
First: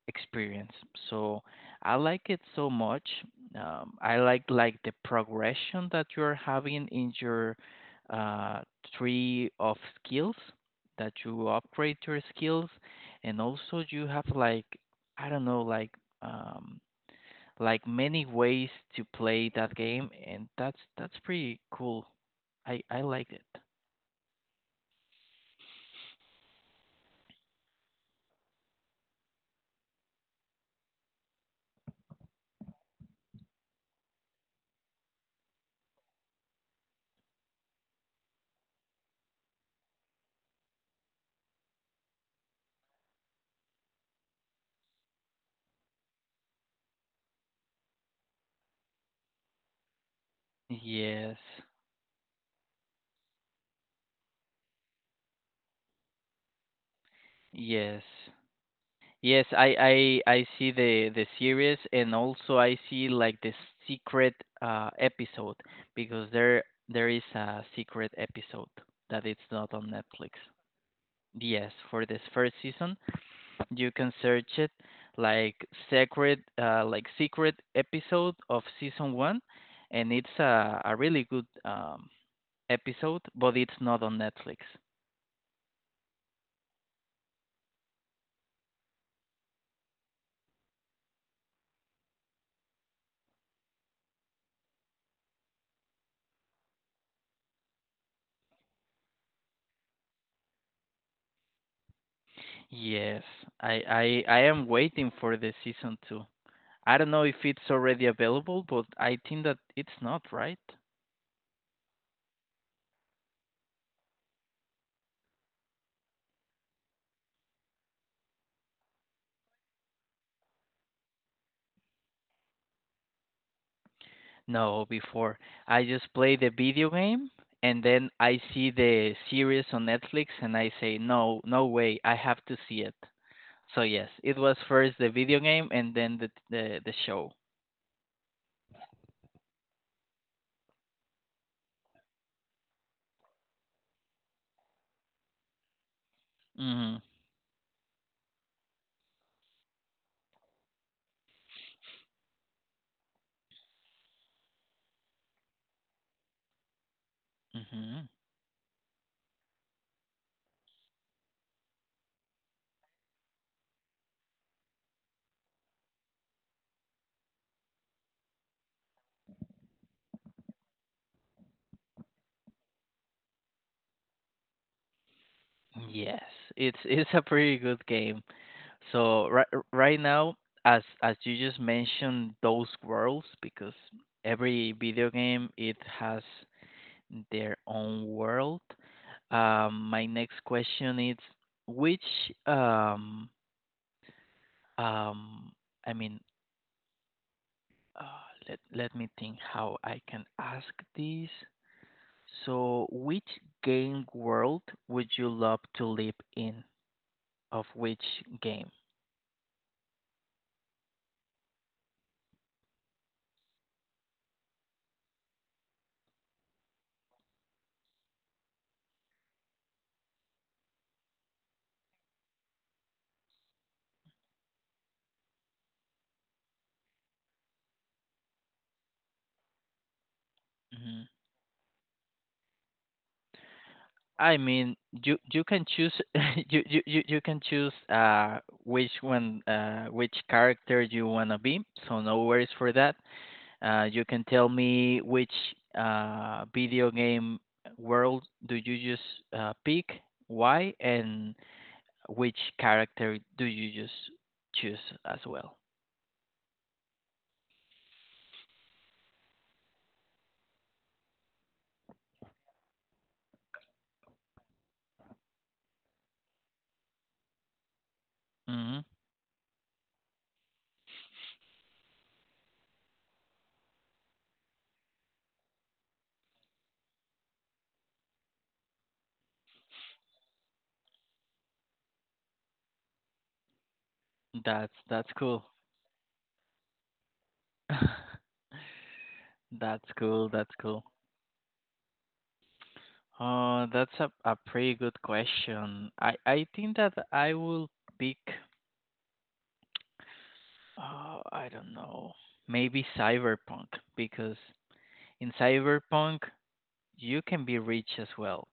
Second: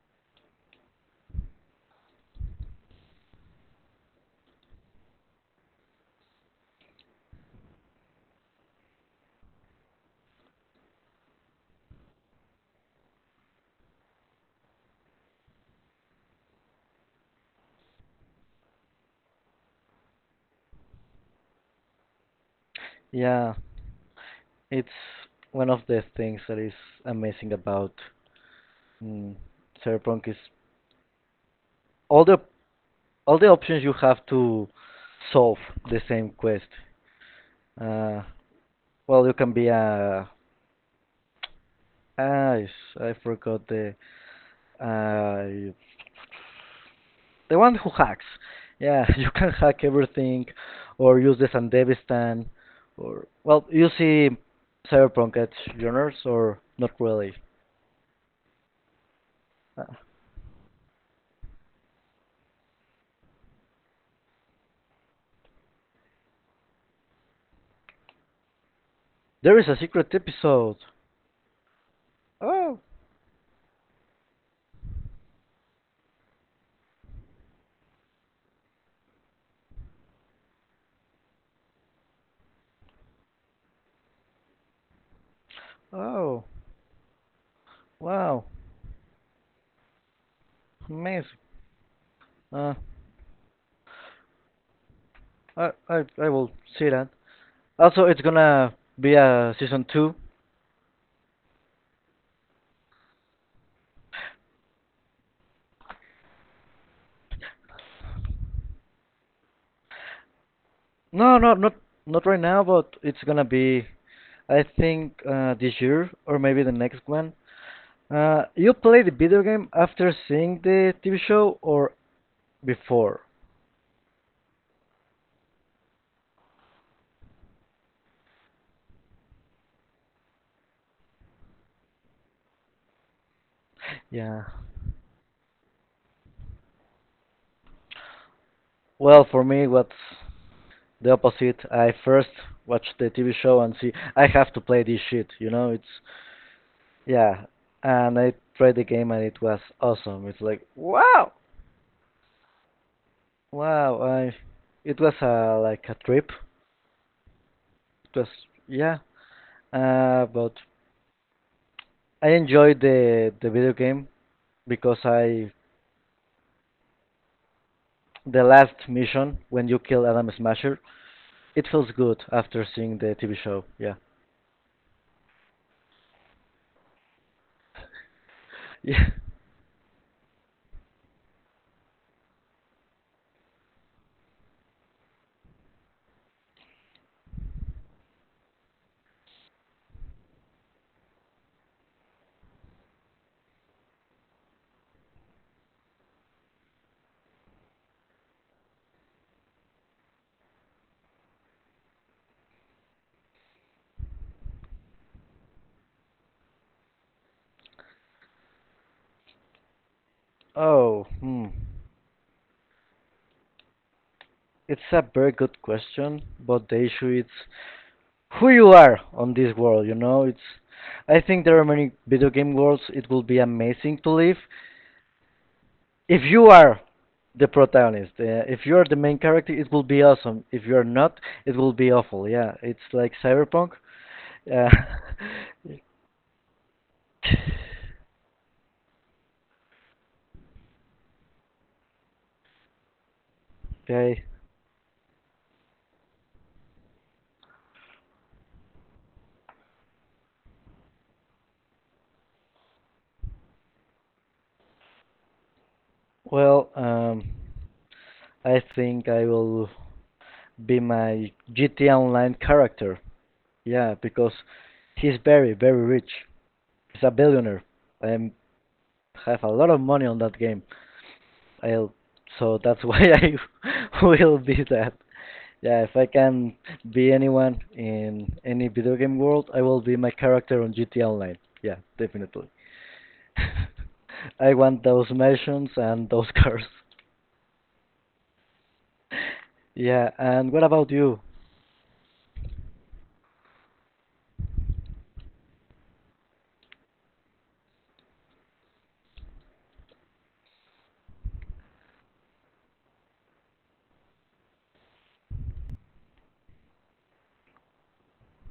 experience. So I like it so much. Um, I like like the progression that you're having in your uh, tree of skills, that you upgrade your skills, and also you have like, I don't know, like um, like many ways to play that game, and that's that's pretty cool. I I liked it.
Yeah, it's one of the things that is amazing about mm, Cyberpunk is all the all the options you have to solve the same quest. Uh, well, you can be a I I forgot the uh the one who hacks. Yeah, you can hack everything, or use
Yes.
the Sandevistan, or well, you see Cyberpunk at genres or not really.
Yes. Yes, I
Uh,
I I see the the series, and also I see like the secret uh episode, because there there is a secret episode that it's
there is
not
a
on
secret
Netflix.
episode.
Yes, for this first
Oh,
season, you can search it like secret uh like secret episode of season one, and it's a a really good um episode, but it's not on Netflix.
oh, wow, amazing. Uh, I I I will see that. Also, it's gonna be a season two.
Yes, I, I I am waiting for the season two. I don't know if it's already available, but I think that it's not, right?
No, no, not not right now, but it's gonna be I think uh, this year or maybe the next one. Uh, you play the video game after seeing the T V show or before?
No, before. I just play the video game, and then I see the series on Netflix, and I say, no, no way, I have to see it. So yes, it
Yeah.
was first the video game and then the the, the show.
Well, for me, what's the opposite? I first watch the T V show and see I have to play this shit. You know, it's
Mhm.
yeah. And I tried the game and it was awesome. It's like wow, wow. I it was uh, like a trip.
Mhm.
It was yeah. Uh, but I enjoyed the the video game because I the last mission when you kill Adam Smasher. It feels good after seeing the T V show. Yeah.
Yes, it's it's a pretty good game.
Yeah.
So right right now, as as you just mentioned those worlds, because every video game it has their own world. Um, my next question is which um um I mean uh, let let me think how I can ask this. So which game world would you love to live in? Of which game?
Oh, hmm. It's a very good question, but the issue is who you are on this world, you know? It's I think there are many video game worlds it will be amazing to live. If you are the protagonist, uh, if you are the main character, it will be awesome. If you are
Mm-hmm.
not, it will be awful. Yeah, it's like Cyberpunk.
I
Uh,
mean, you you can choose you you you you can choose uh which one uh which character you wanna be. So no worries for that. Uh, you can
okay.
tell me which uh video game world do you just uh, pick, why, and which character do you just choose as well.
Well, um, I think I will be my G T A Online character. Yeah, because he's very, very rich. He's a billionaire. I
hmm
have a lot of money on that game. I'll, so that's why I will be that. Yeah, if I can be anyone in any video game world, I will be my character on G T A Online. Yeah, definitely. I
That's
want those
that's cool.
mansions and those cars.
That's
Yeah,
cool. That's
and what
cool.
about you?
Uh, that's a, a pretty good question. I, I think that I will pick, uh, I don't know, maybe Cyberpunk, because in Cyberpunk, you can be rich as well.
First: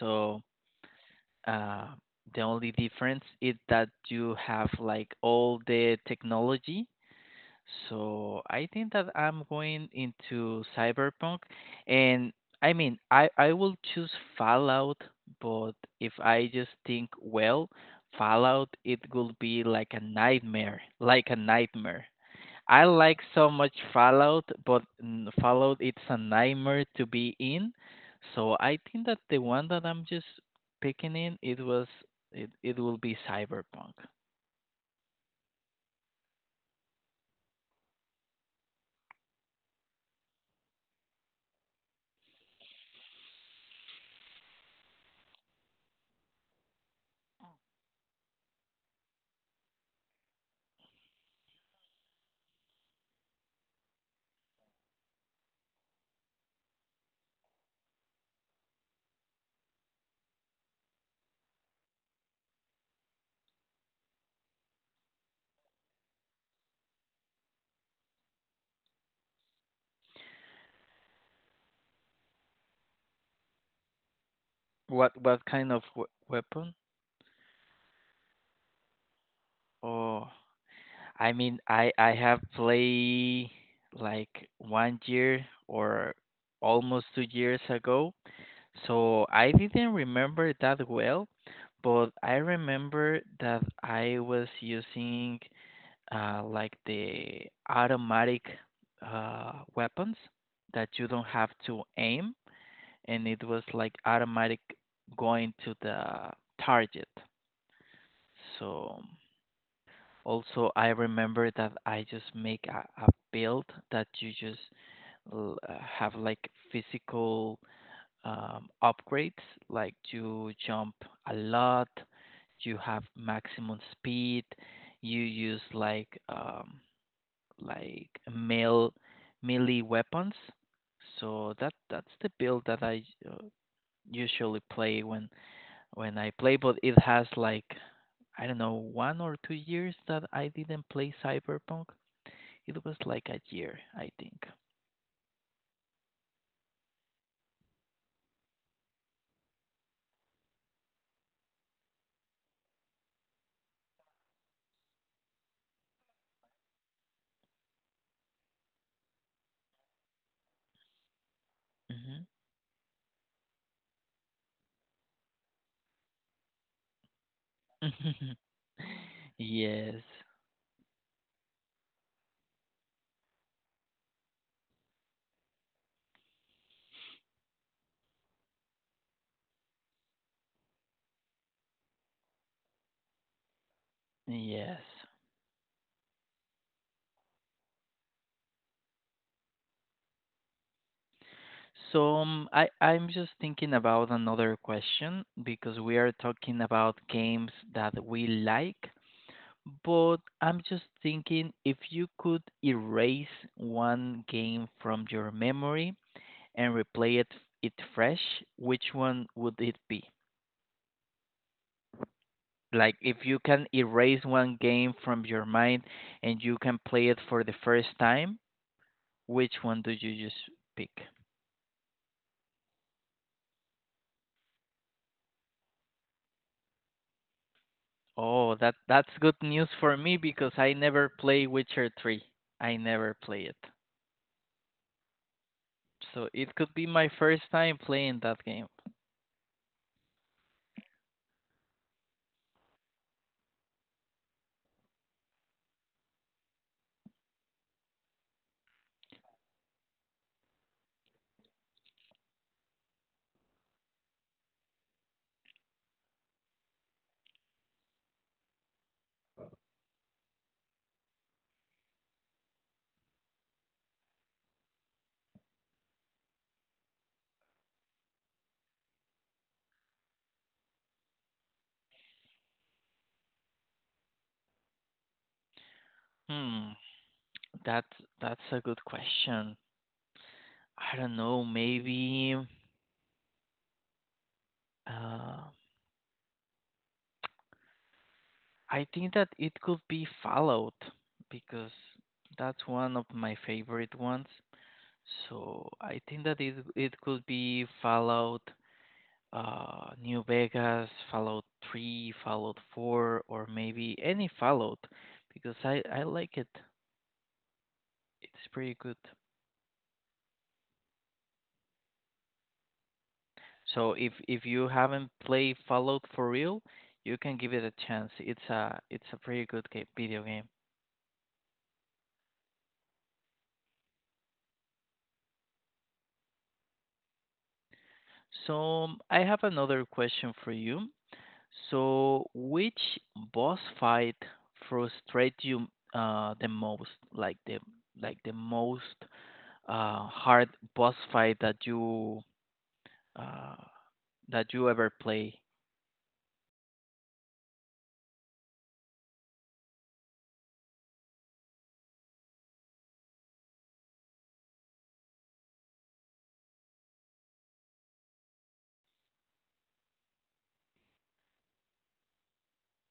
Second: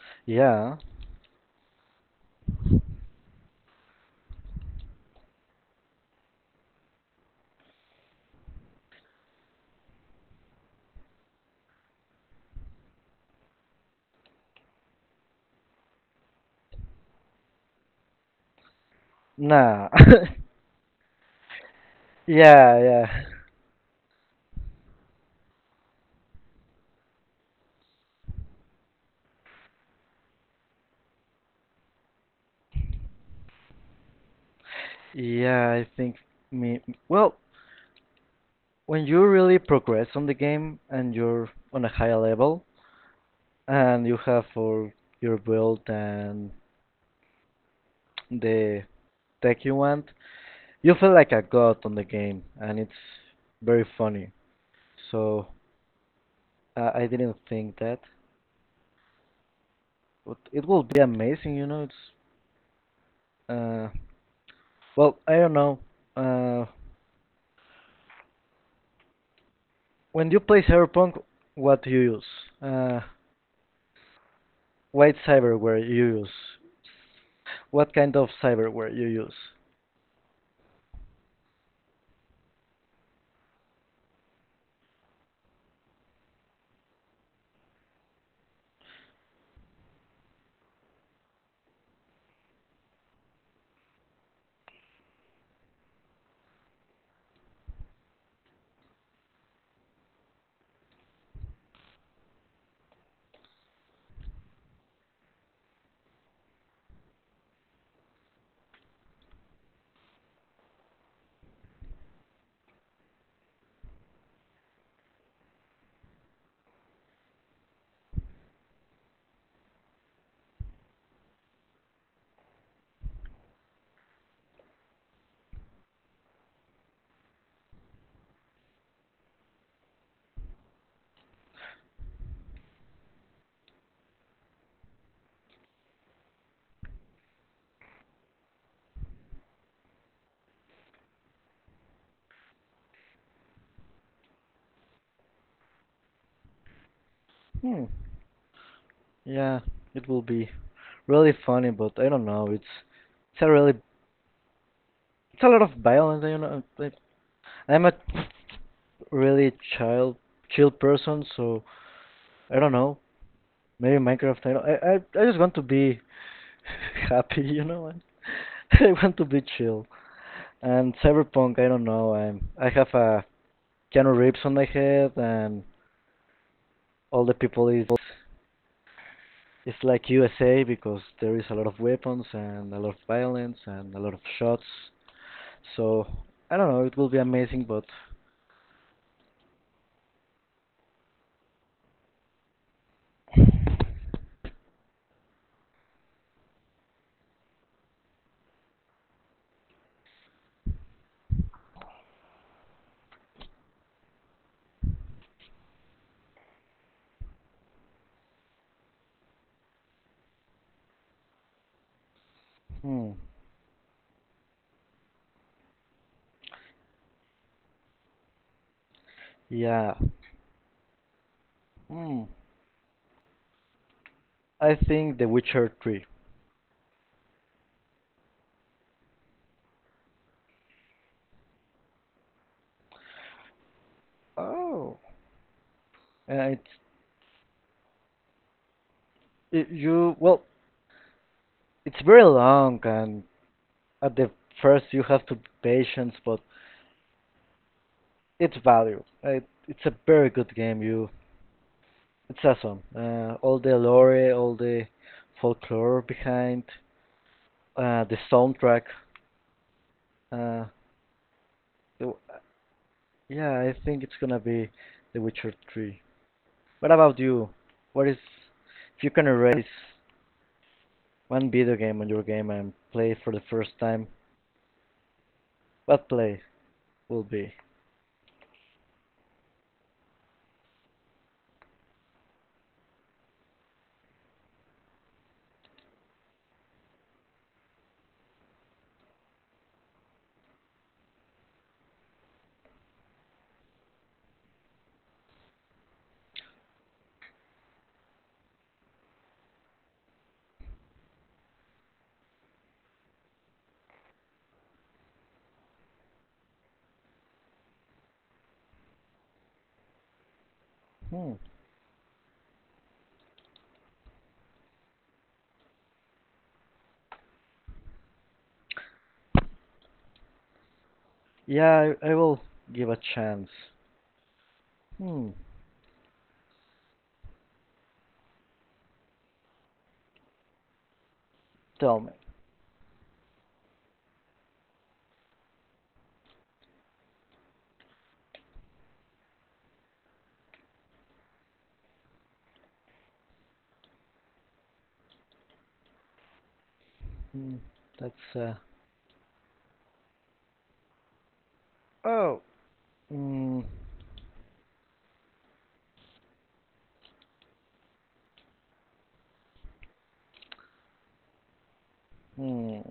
So
Yeah.
uh, the only difference is that you have like all the technology. So I think that I'm going into cyberpunk, and I mean, I I will choose Fallout, but if I just think well, Fallout it will be
Nah.
like a nightmare, like a nightmare.
Yeah,
I
yeah.
like so much Fallout, but mm, Fallout it's a nightmare to be in. So I think that the one that I'm just picking in it was, it it will be cyberpunk.
Yeah, I think me. Well, when you really progress on the game and you're on a higher level and you have for your build and the tech you want, you feel like a god on the game, and it's very funny. So uh, I didn't think that, but it will be amazing, you know. It's uh, well, I don't know. Uh, when you play Cyberpunk, what do you use? Uh,
What
What
what kind
cyberware
of
you
we-
use?
weapon,
What kind of cyberware you use?
or? I mean, I I have played like one year or almost two years ago, so I didn't remember that well, but I remember that I was using uh, like the automatic uh, weapons that you don't have to aim, and it was like automatic going to the target. So. Also, I remember that I just make a, a build that you just l- uh, have like physical um, upgrades, like you jump a lot, you have maximum speed, you use like um, like mele melee weapons. So that that's the build that I uh, usually play when when I play, but it has like, I don't know, one or two years that I didn't play Cyberpunk. It was like a year, I think.
Hmm. Yeah, it will be really funny, but I don't know. It's it's a really it's a lot of violence. You know, like, I'm a really child chill person, so
hmm
I don't know. Maybe Minecraft. I don't, I, I I just want to be happy. You know, I want to be chill.
Yes.
And Cyberpunk, I don't know. I'm I have a Keanu Reeves on my head, and all the people is It's like U S A because there is a lot of weapons and a lot of violence and a lot of shots.
Yes.
So I don't know. It will be amazing, but
So um, I I'm just thinking about another question, because we are talking about games that we like, but I'm just thinking, if you could erase one game from your memory and replay it it fresh, which one would it be? Like
hmm,
if you can erase one game from your mind and you can play it for the first time, which one do
yeah,
you just pick?
hmm. I think The Witcher Three.
Oh, that that's good news for me, because I never play Witcher three. I never play it.
Oh,
So
and
it
it's
could be my first time playing that game.
it, you. Well, it's very long, and at the first you have to be patient, but it's value. It, it's a very good game. You, it's awesome. Uh, all the lore, all the folklore behind, uh, the soundtrack. Uh, So, uh, yeah, I think it's gonna be The Witcher three. What about you? What is, if you can erase one video game on your game and play it for the first time, what play
Hmm.
will be?
That that's a good question. I don't know, maybe uh I think that it could be Fallout, because that's one of my favorite ones. So I think that it it could be Fallout uh, New Vegas, Fallout three, Fallout four, or maybe any Fallout, because I, I like it. It's pretty good.
Hmm.
So if if you haven't played Fallout for real, you can give it a chance. It's a it's a pretty good game, video game.
Yeah, I, I will give a chance. Hmm.
So um, I have another question for you.
Tell me.
So which boss fight frustrate you uh, the most? Like the like the most uh, hard boss fight that you uh, that you ever play?
Hmm. That's uh. Oh. Hmm. Hmm.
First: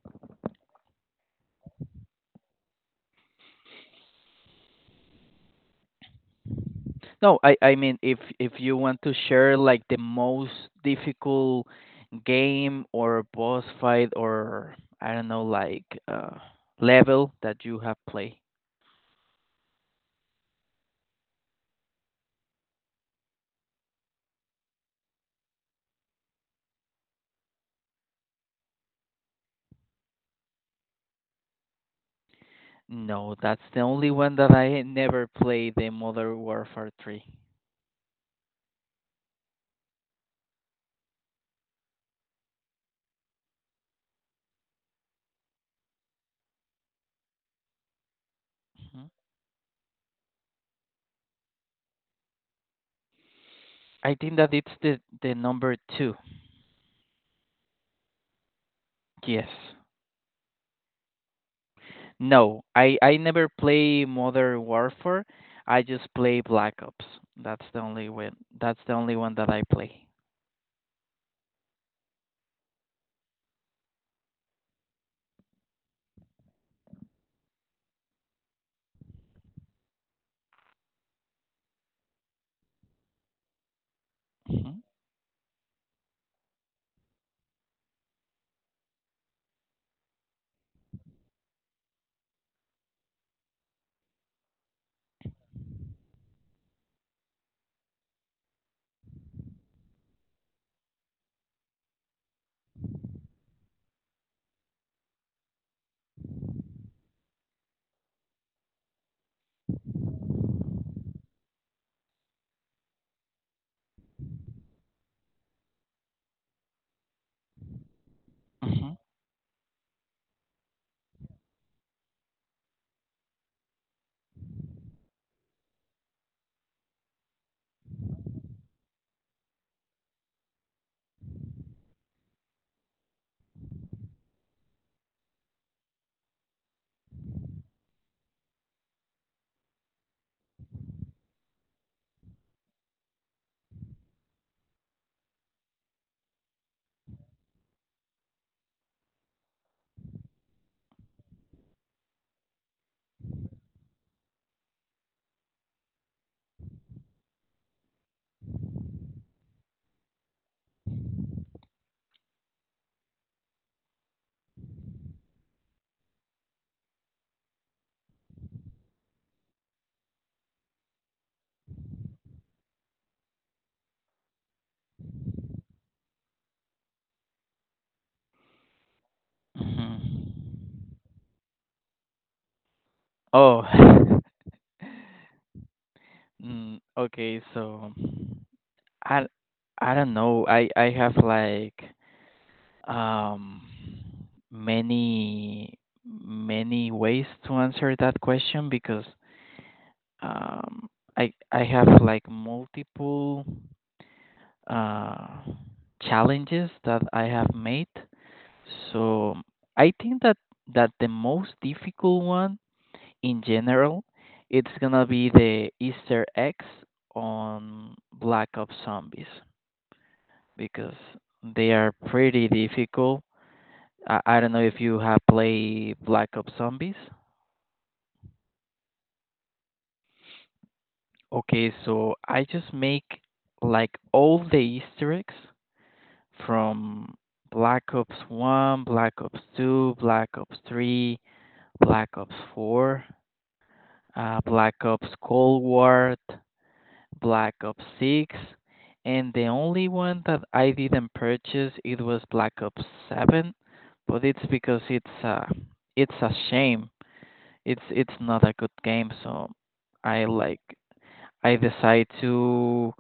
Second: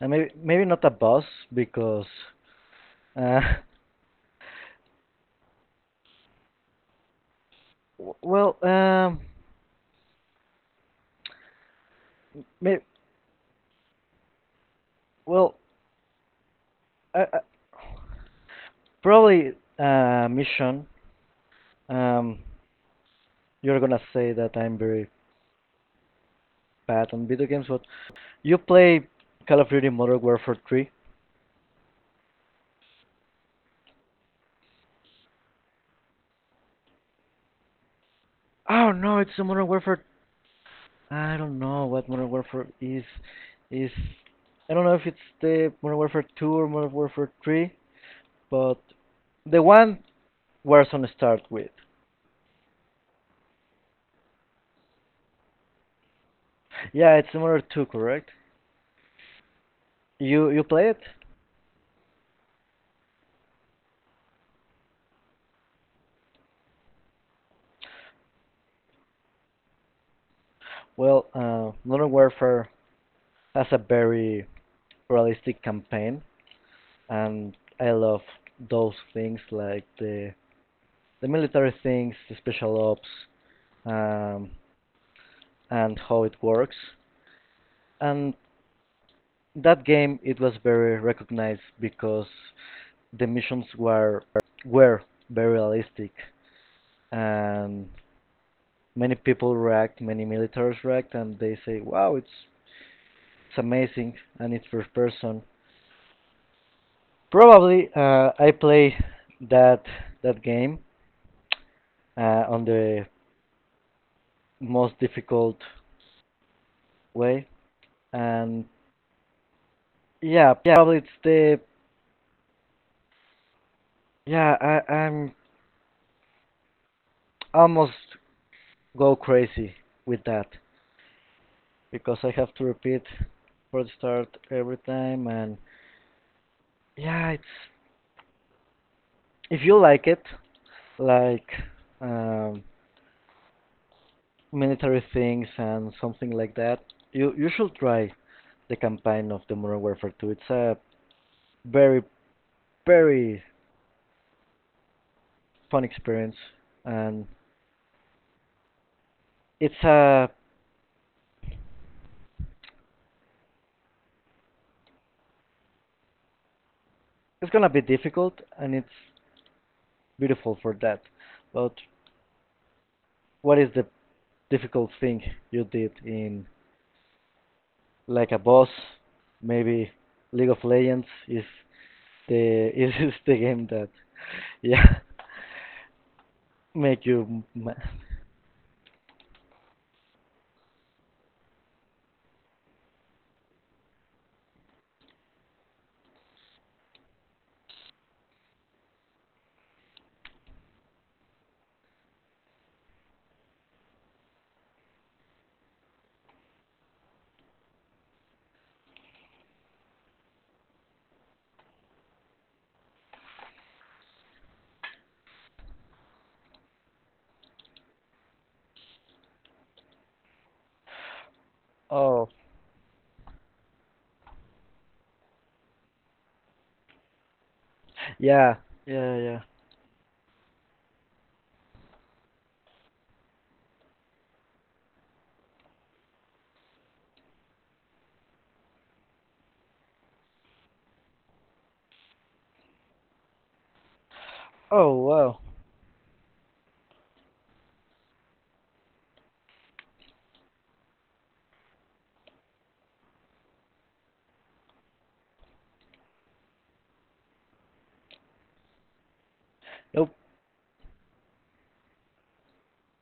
And maybe maybe not a boss because uh.
No, I I mean,
w-
if
Well
if you want to
um.
share like the most difficult
May,
game or boss fight or I don't know
well
like uh
I,
level
I,
that you have played.
Probably uh mission Um, you're gonna say that I'm very bad on video games, but you play Call of Duty Modern Warfare three?
No, that's the only one that I never played, the Modern Warfare three.
Oh no, it's the Modern Warfare. I don't know what Modern Warfare is. Is I don't know if it's the Modern Warfare two or Modern Warfare three, but
Mhm.
the one Warzone start with.
I think that it's the the number two.
Yeah, it's Modern two, correct?
Yes.
You you play it?
No, I I never play Modern Warfare. I just play Black Ops. That's the only one. That's the only one that I play.
Well, uh, Modern Warfare has a very realistic campaign, and I love those things like the the military things, the special ops, um,
Mhm.
and how it works. And that game it was very recognized because the missions were were very realistic and many people react, many militaries react, and they say, "Wow, it's it's amazing and it's first person." Probably uh, I play that that game uh, on the most difficult way, and
Mhm.
yeah, yeah, probably it's the Yeah, I, I'm almost go crazy with that because I have to repeat for the start every time, and yeah, it's if you like it, like um, military things and something like that, you you should try the campaign of the Modern Warfare two. It's a very very fun experience, and it's uh it's gonna be difficult, and it's beautiful for that. But what is the difficult thing you did in like a boss, maybe
Mhm.
League of Legends is the is the
Oh.
game that yeah
Mm,
make you
okay,
ma-
so I I don't know. I I have like um many many ways to answer that question, because um I I have like multiple uh, challenges that I have made. So I think that that the most difficult one in general, it's gonna be the Easter eggs on Black Ops Zombies, because they are
oh
pretty difficult. I, I don't know if you have played Black Ops Zombies.
yeah yeah yeah
Okay, so I just make like all the Easter eggs from Black Ops one, Black Ops two, Black Ops three, Black Ops four, uh, Black
oh
Ops
wow
Cold War, Black Ops six, and the only one that I didn't purchase it was Black Ops seven, but it's because it's uh it's a shame. It's it's not a good game, so
nope
I like I decide to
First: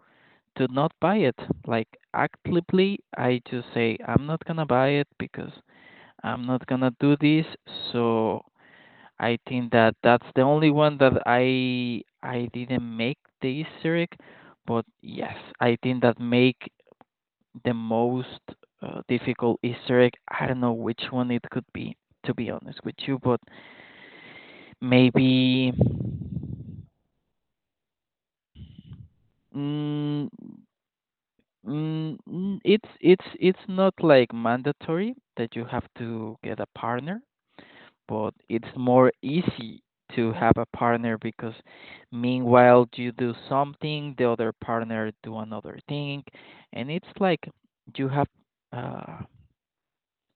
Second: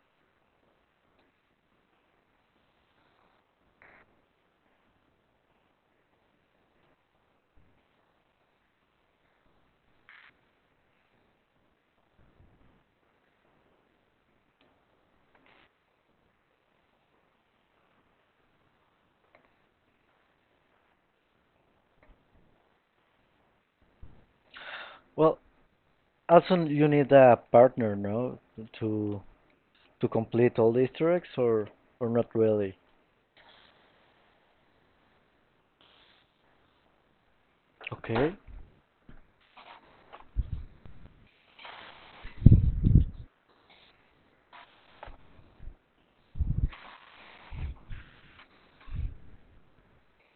to not buy it. Like, actively, I just say I'm not gonna buy it, because I'm not gonna do this. So I think that that's the only one that I I didn't make the Easter egg, but yes, I think that make the most uh, difficult Easter egg. I don't know which one it could be, to be honest with you, but
well
maybe
also you need a partner no to to
mm,
complete all the Easter eggs or or
mm,
not
mm,
really
it's it's it's not like mandatory that you have to get a partner, but
okay
it's more easy to have a partner because meanwhile you do something, the other partner do another thing, and it's like you have uh,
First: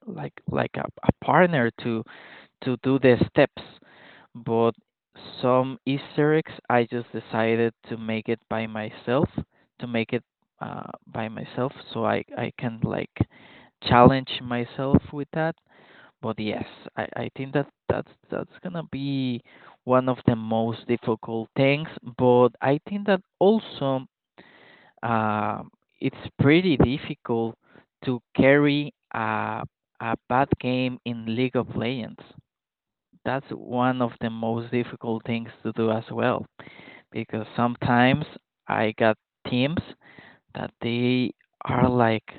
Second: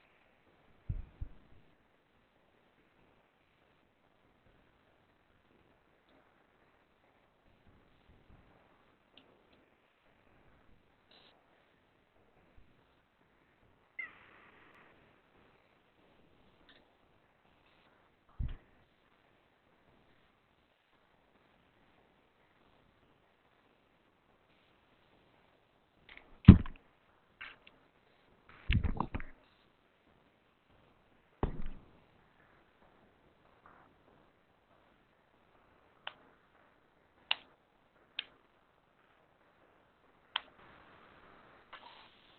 like like a, a partner to to do the steps. But some Easter eggs, I just decided to make it by myself, to make it uh, by myself, so I I can like challenge myself with that. But yes, I, I think that that's that's gonna be one of the most difficult things. But I think that also um, it's pretty difficult to carry a a bad game in League of Legends. That's one of the most difficult things to do as well, because sometimes I got teams that they are like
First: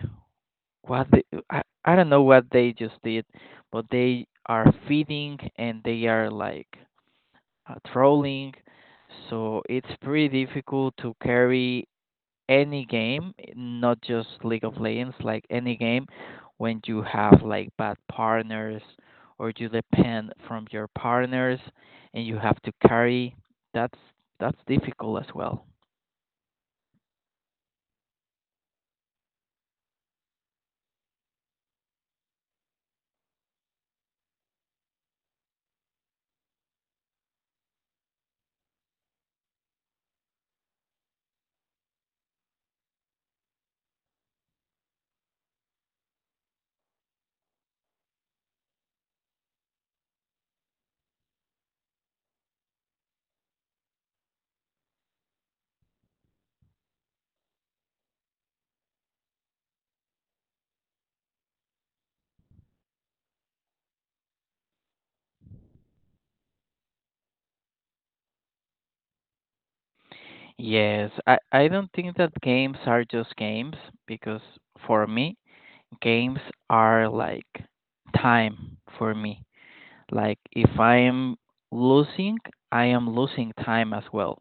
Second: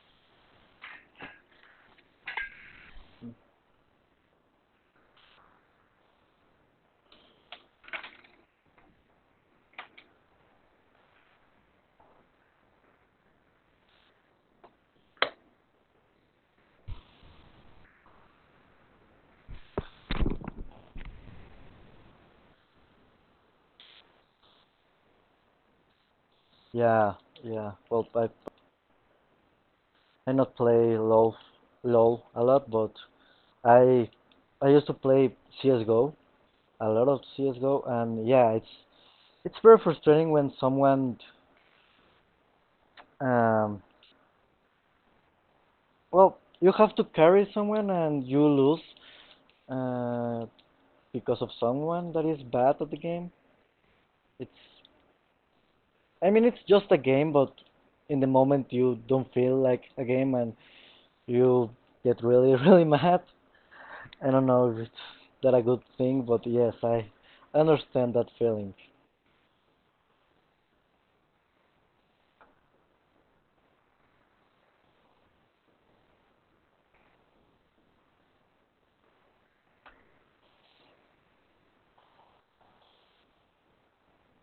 what the, I, I don't know what they just did, but they are feeding and they are like uh, trolling. So it's pretty difficult to carry any game, not just League of Legends, like any game when you have like bad partners or you depend from your partners and you have to carry. That's that's difficult as well.
yeah yeah well I I not play LOL LOL a lot but I I used to play C S G O a lot of C S G O, and yeah, it's it's very frustrating when someone, um, well, you have to carry someone and you lose uh, because of someone that is bad at the game. It's, I mean, it's just a game, but in the moment you don't feel like a game and you get really, really mad. I don't know if it's that a good thing, but yes, I understand that feeling.
Yes, I, I don't think that games are just games because for me games are like time for me. Like if I am losing, I am losing time as well.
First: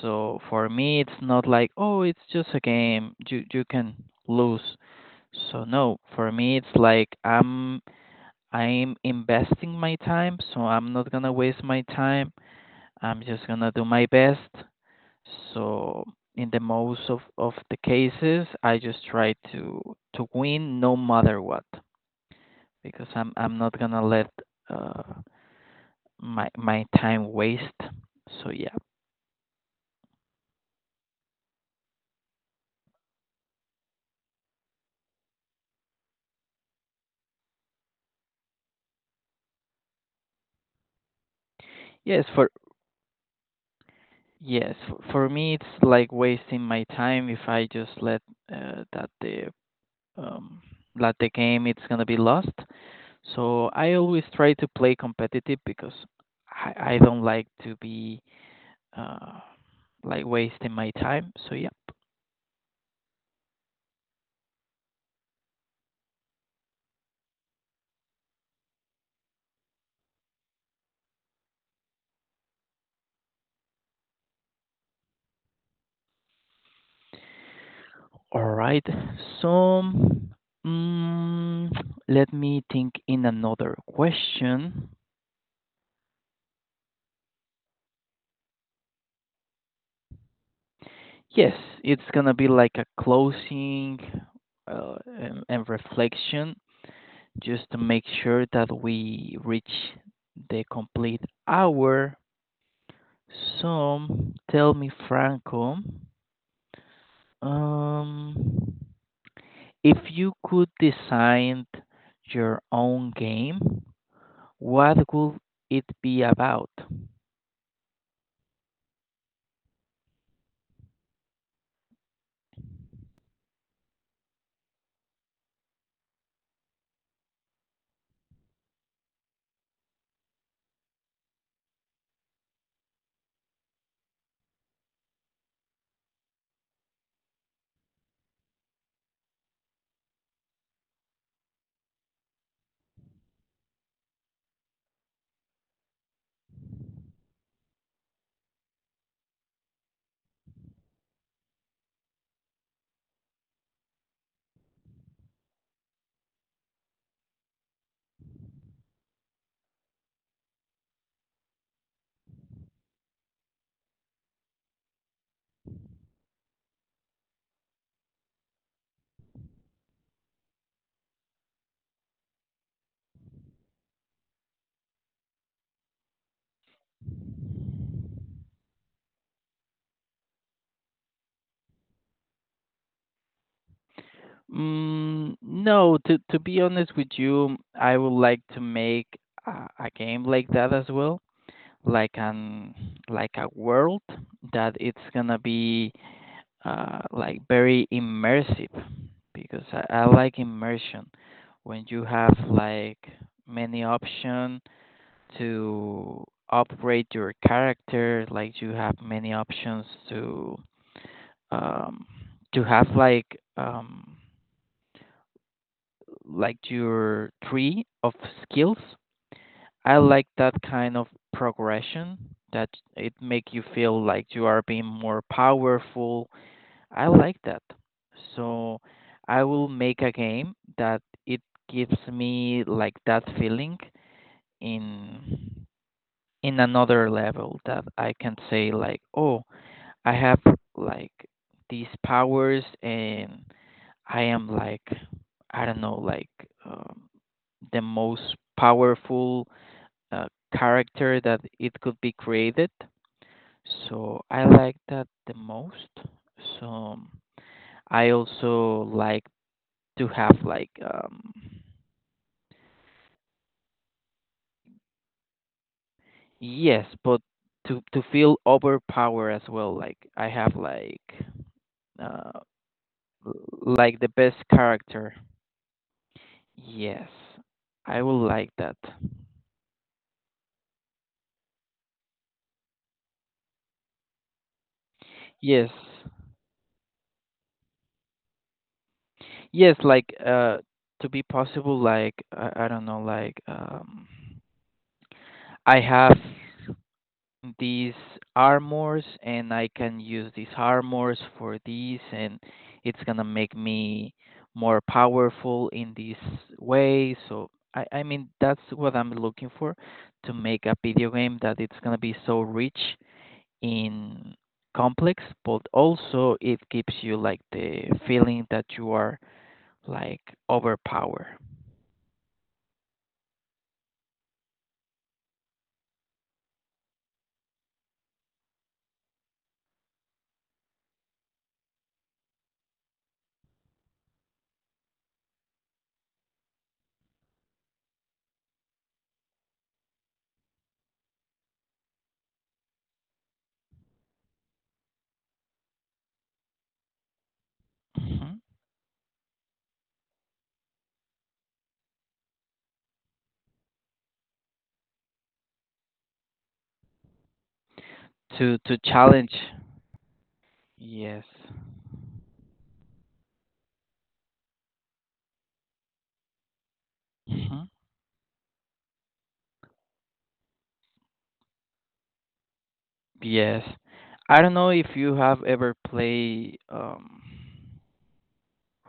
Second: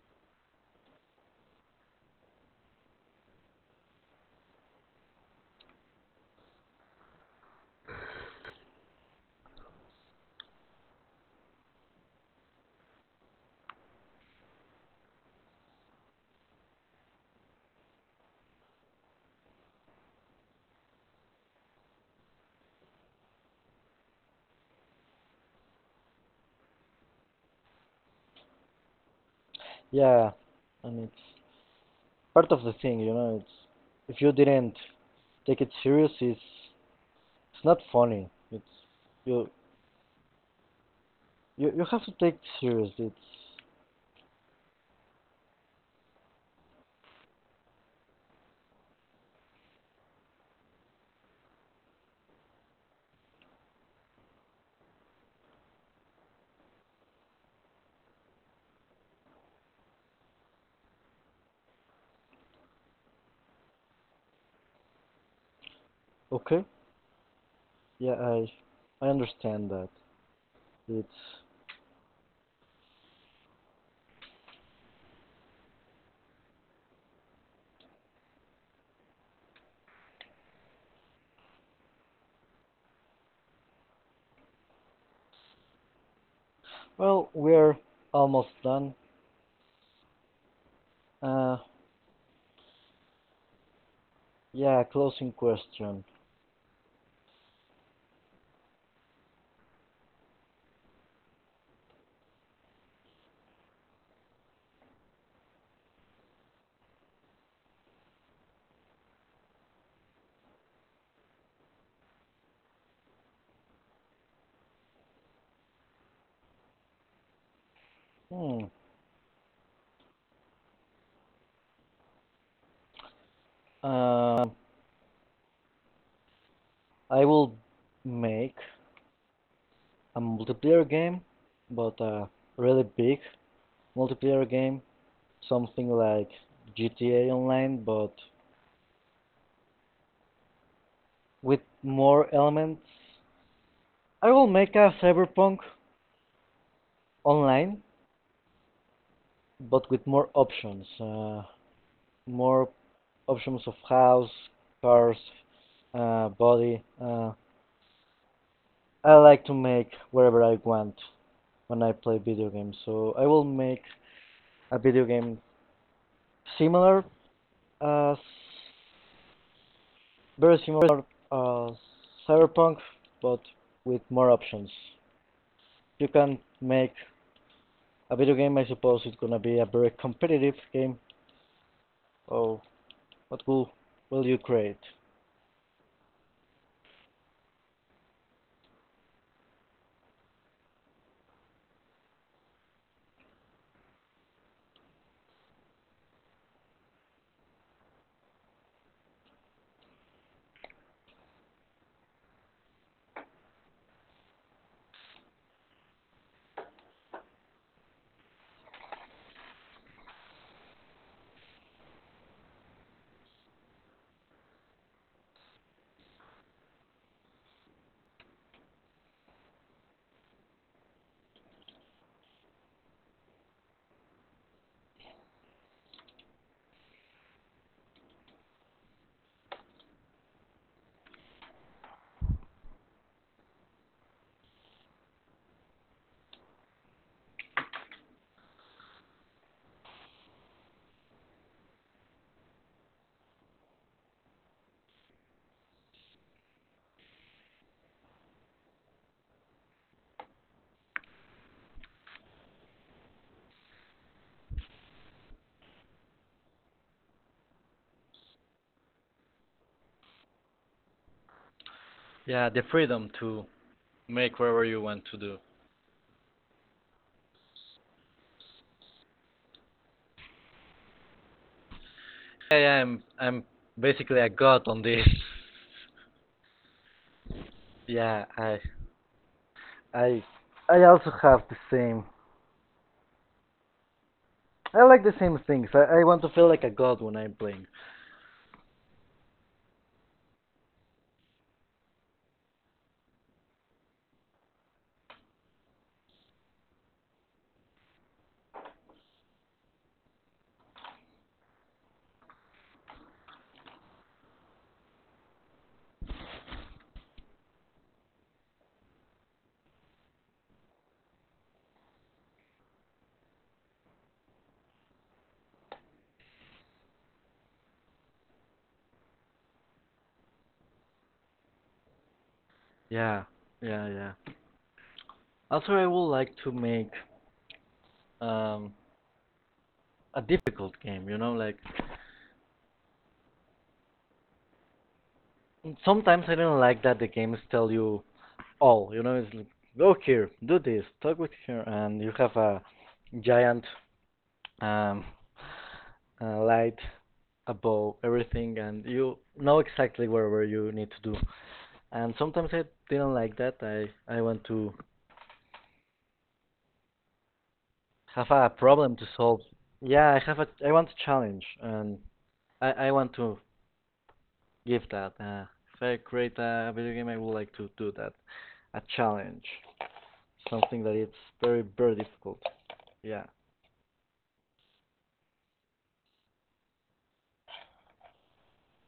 So for me, it's not like, oh, it's just a game. You you can lose. So no, for me, it's like I'm I'm investing my time, so I'm not gonna waste my time. I'm just gonna do my best. So in the most of, of the cases, I just try to to win no matter what because I'm I'm not gonna let uh, my my time waste. So yeah,
Yeah, and it's part of the thing, you know. It's if you didn't take it serious It's it's not funny. It's you you You have to
yes
take it
for
serious. It's
yes for, for me it's like wasting my time if I just let uh, that the um, let the game it's gonna be lost. So I always try to play competitive because I, I don't like to be uh, like wasting my time. So yeah,
okay. Yeah, I I understand that. It's
all right. So mm, let me think in another question.
well, we're almost done.
Yes,
Uh,
it's gonna be like a closing
yeah,
uh,
closing
and, and
question.
reflection, just to make sure that we reach the complete hour. So tell me, Franco, um, if you could design your own game, what would it be about?
Hmm. Uh, I will make a multiplayer game, but a really big multiplayer game, something like G T A Online, but with more elements. I will make a cyberpunk online, but with more options, uh, more options of house, cars, uh, body. Uh, I like to make whatever I want when I play video games, so I will make a video game similar as very similar uh, Cyberpunk, but with more options. You can make a video game. I suppose it's gonna be a very competitive game. Oh, what will will you create?
Mm, no, to to be honest with you, I would like to make a, a game like that as well. Like an like a world that it's gonna be uh, like very immersive, because I, I like immersion when you have like many options to upgrade your character, like you have many options to um, to have like um, like your tree of skills. I like that kind of progression that it make you feel like you are being more powerful. I like that. So I will make a game that it gives me like that feeling in in another level, that I can say like, "Oh, I have like these powers and I am like, I don't know, like um, the most powerful uh, character that it could be created." So I like that the most. So I also like to have like um,
Yeah, the freedom to make whatever you want to do.
yes, but to to feel overpowered as well. Like I have like uh
Yeah, yeah, I'm I'm
like the
basically a
best
god on this.
character. Yes. I will
Yeah,
like
I,
that.
I, I also have the same. I like the same
Yes.
things. I, I want to feel like a god when I'm playing.
Yes, like uh, to be possible like, I, I don't know like, um, I have these armors and I can use these armors for these, and it's gonna make me more powerful in this way. So I, I mean that's what I'm looking for: to make a video game that it's gonna be so rich in complex, but also it gives you like the feeling that you are like overpowered.
Yeah, yeah, yeah. Also, I would like to make um a difficult game. You know, like sometimes I don't like that the games tell you all. You know, it's like go here, do this, talk with here, and you have a giant um, uh, light above
Mhm.
everything, and you know exactly where where you need to do. And sometimes I didn't like that. I I want to have a
To to
problem to
challenge.
solve. Yeah, I have a I want a
Yes.
challenge, and I I want to give that. Uh, if I create a video game, I would like
Mhm.
to do that. A challenge, something that it's very very difficult. Yeah,
Yes. I don't know if you have ever played um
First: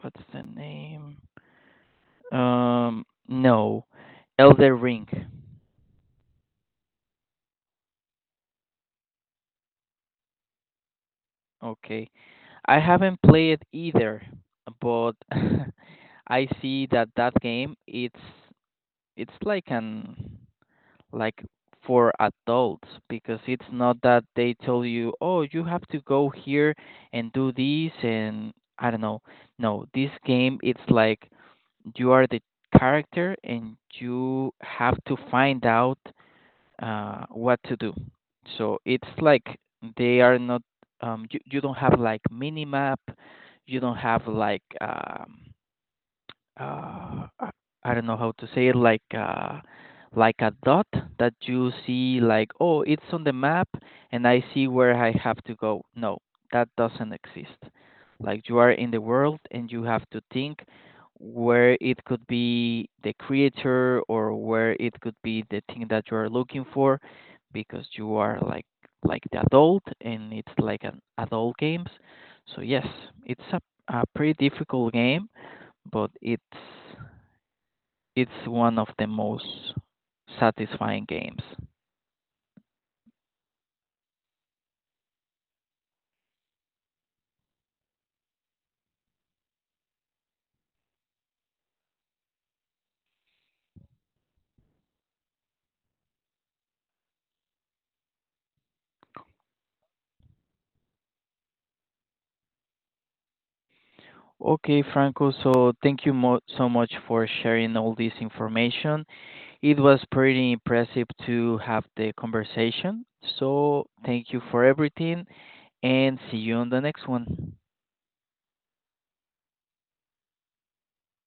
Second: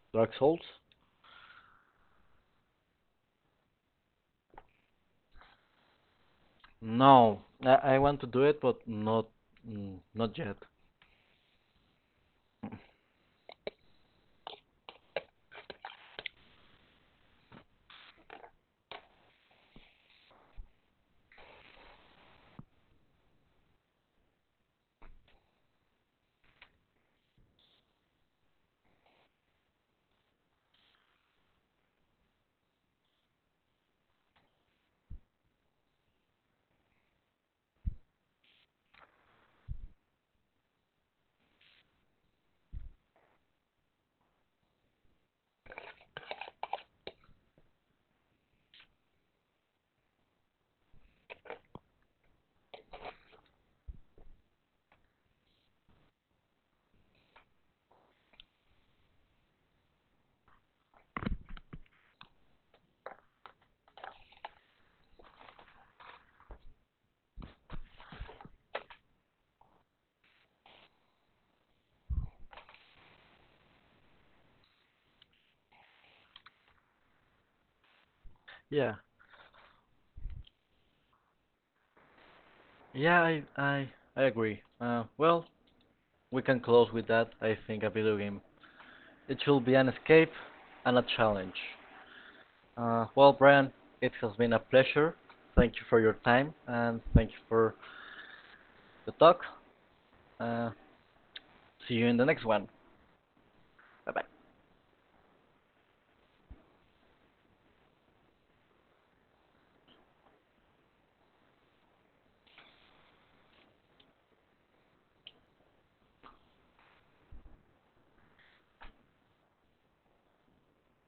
what's
Dark
the
Souls.
name? Um, no. Elder Ring.
No, I I want to do it, but not mm, not yet.
Okay. I haven't played it either, but I see that that game it's it's like an like for adults, because it's not that they tell you, "Oh, you have to go here and do this and I don't know." No, this game it's like you are the character and you have to find out uh, what to do. So it's like they are not um, you, you don't have like minimap, you don't have like um, uh, I I don't know how to say it, like uh, like a dot that you see, like, oh, it's on the map, and I see where I have to go. No, that doesn't exist. Like you are in the world, and you have to think where it could be the creator or where it could be the thing that you are looking for, because you are like like the adult, and it's like an adult games. So yes, it's a, a pretty difficult game, but it's it's one of
Yeah.
the most satisfying games.
Yeah, I I, I agree. Uh, well, we can close with that. I think a video game. It should be an escape and a challenge. Uh, well, Brian, it has been a pleasure. Thank you for your time and thank you for the talk. Uh, See you in the next one. Bye bye.
Okay, Franco, so thank you mo- so much for sharing all this information. It was pretty impressive to have the conversation. So, thank you for everything and see you on the next one.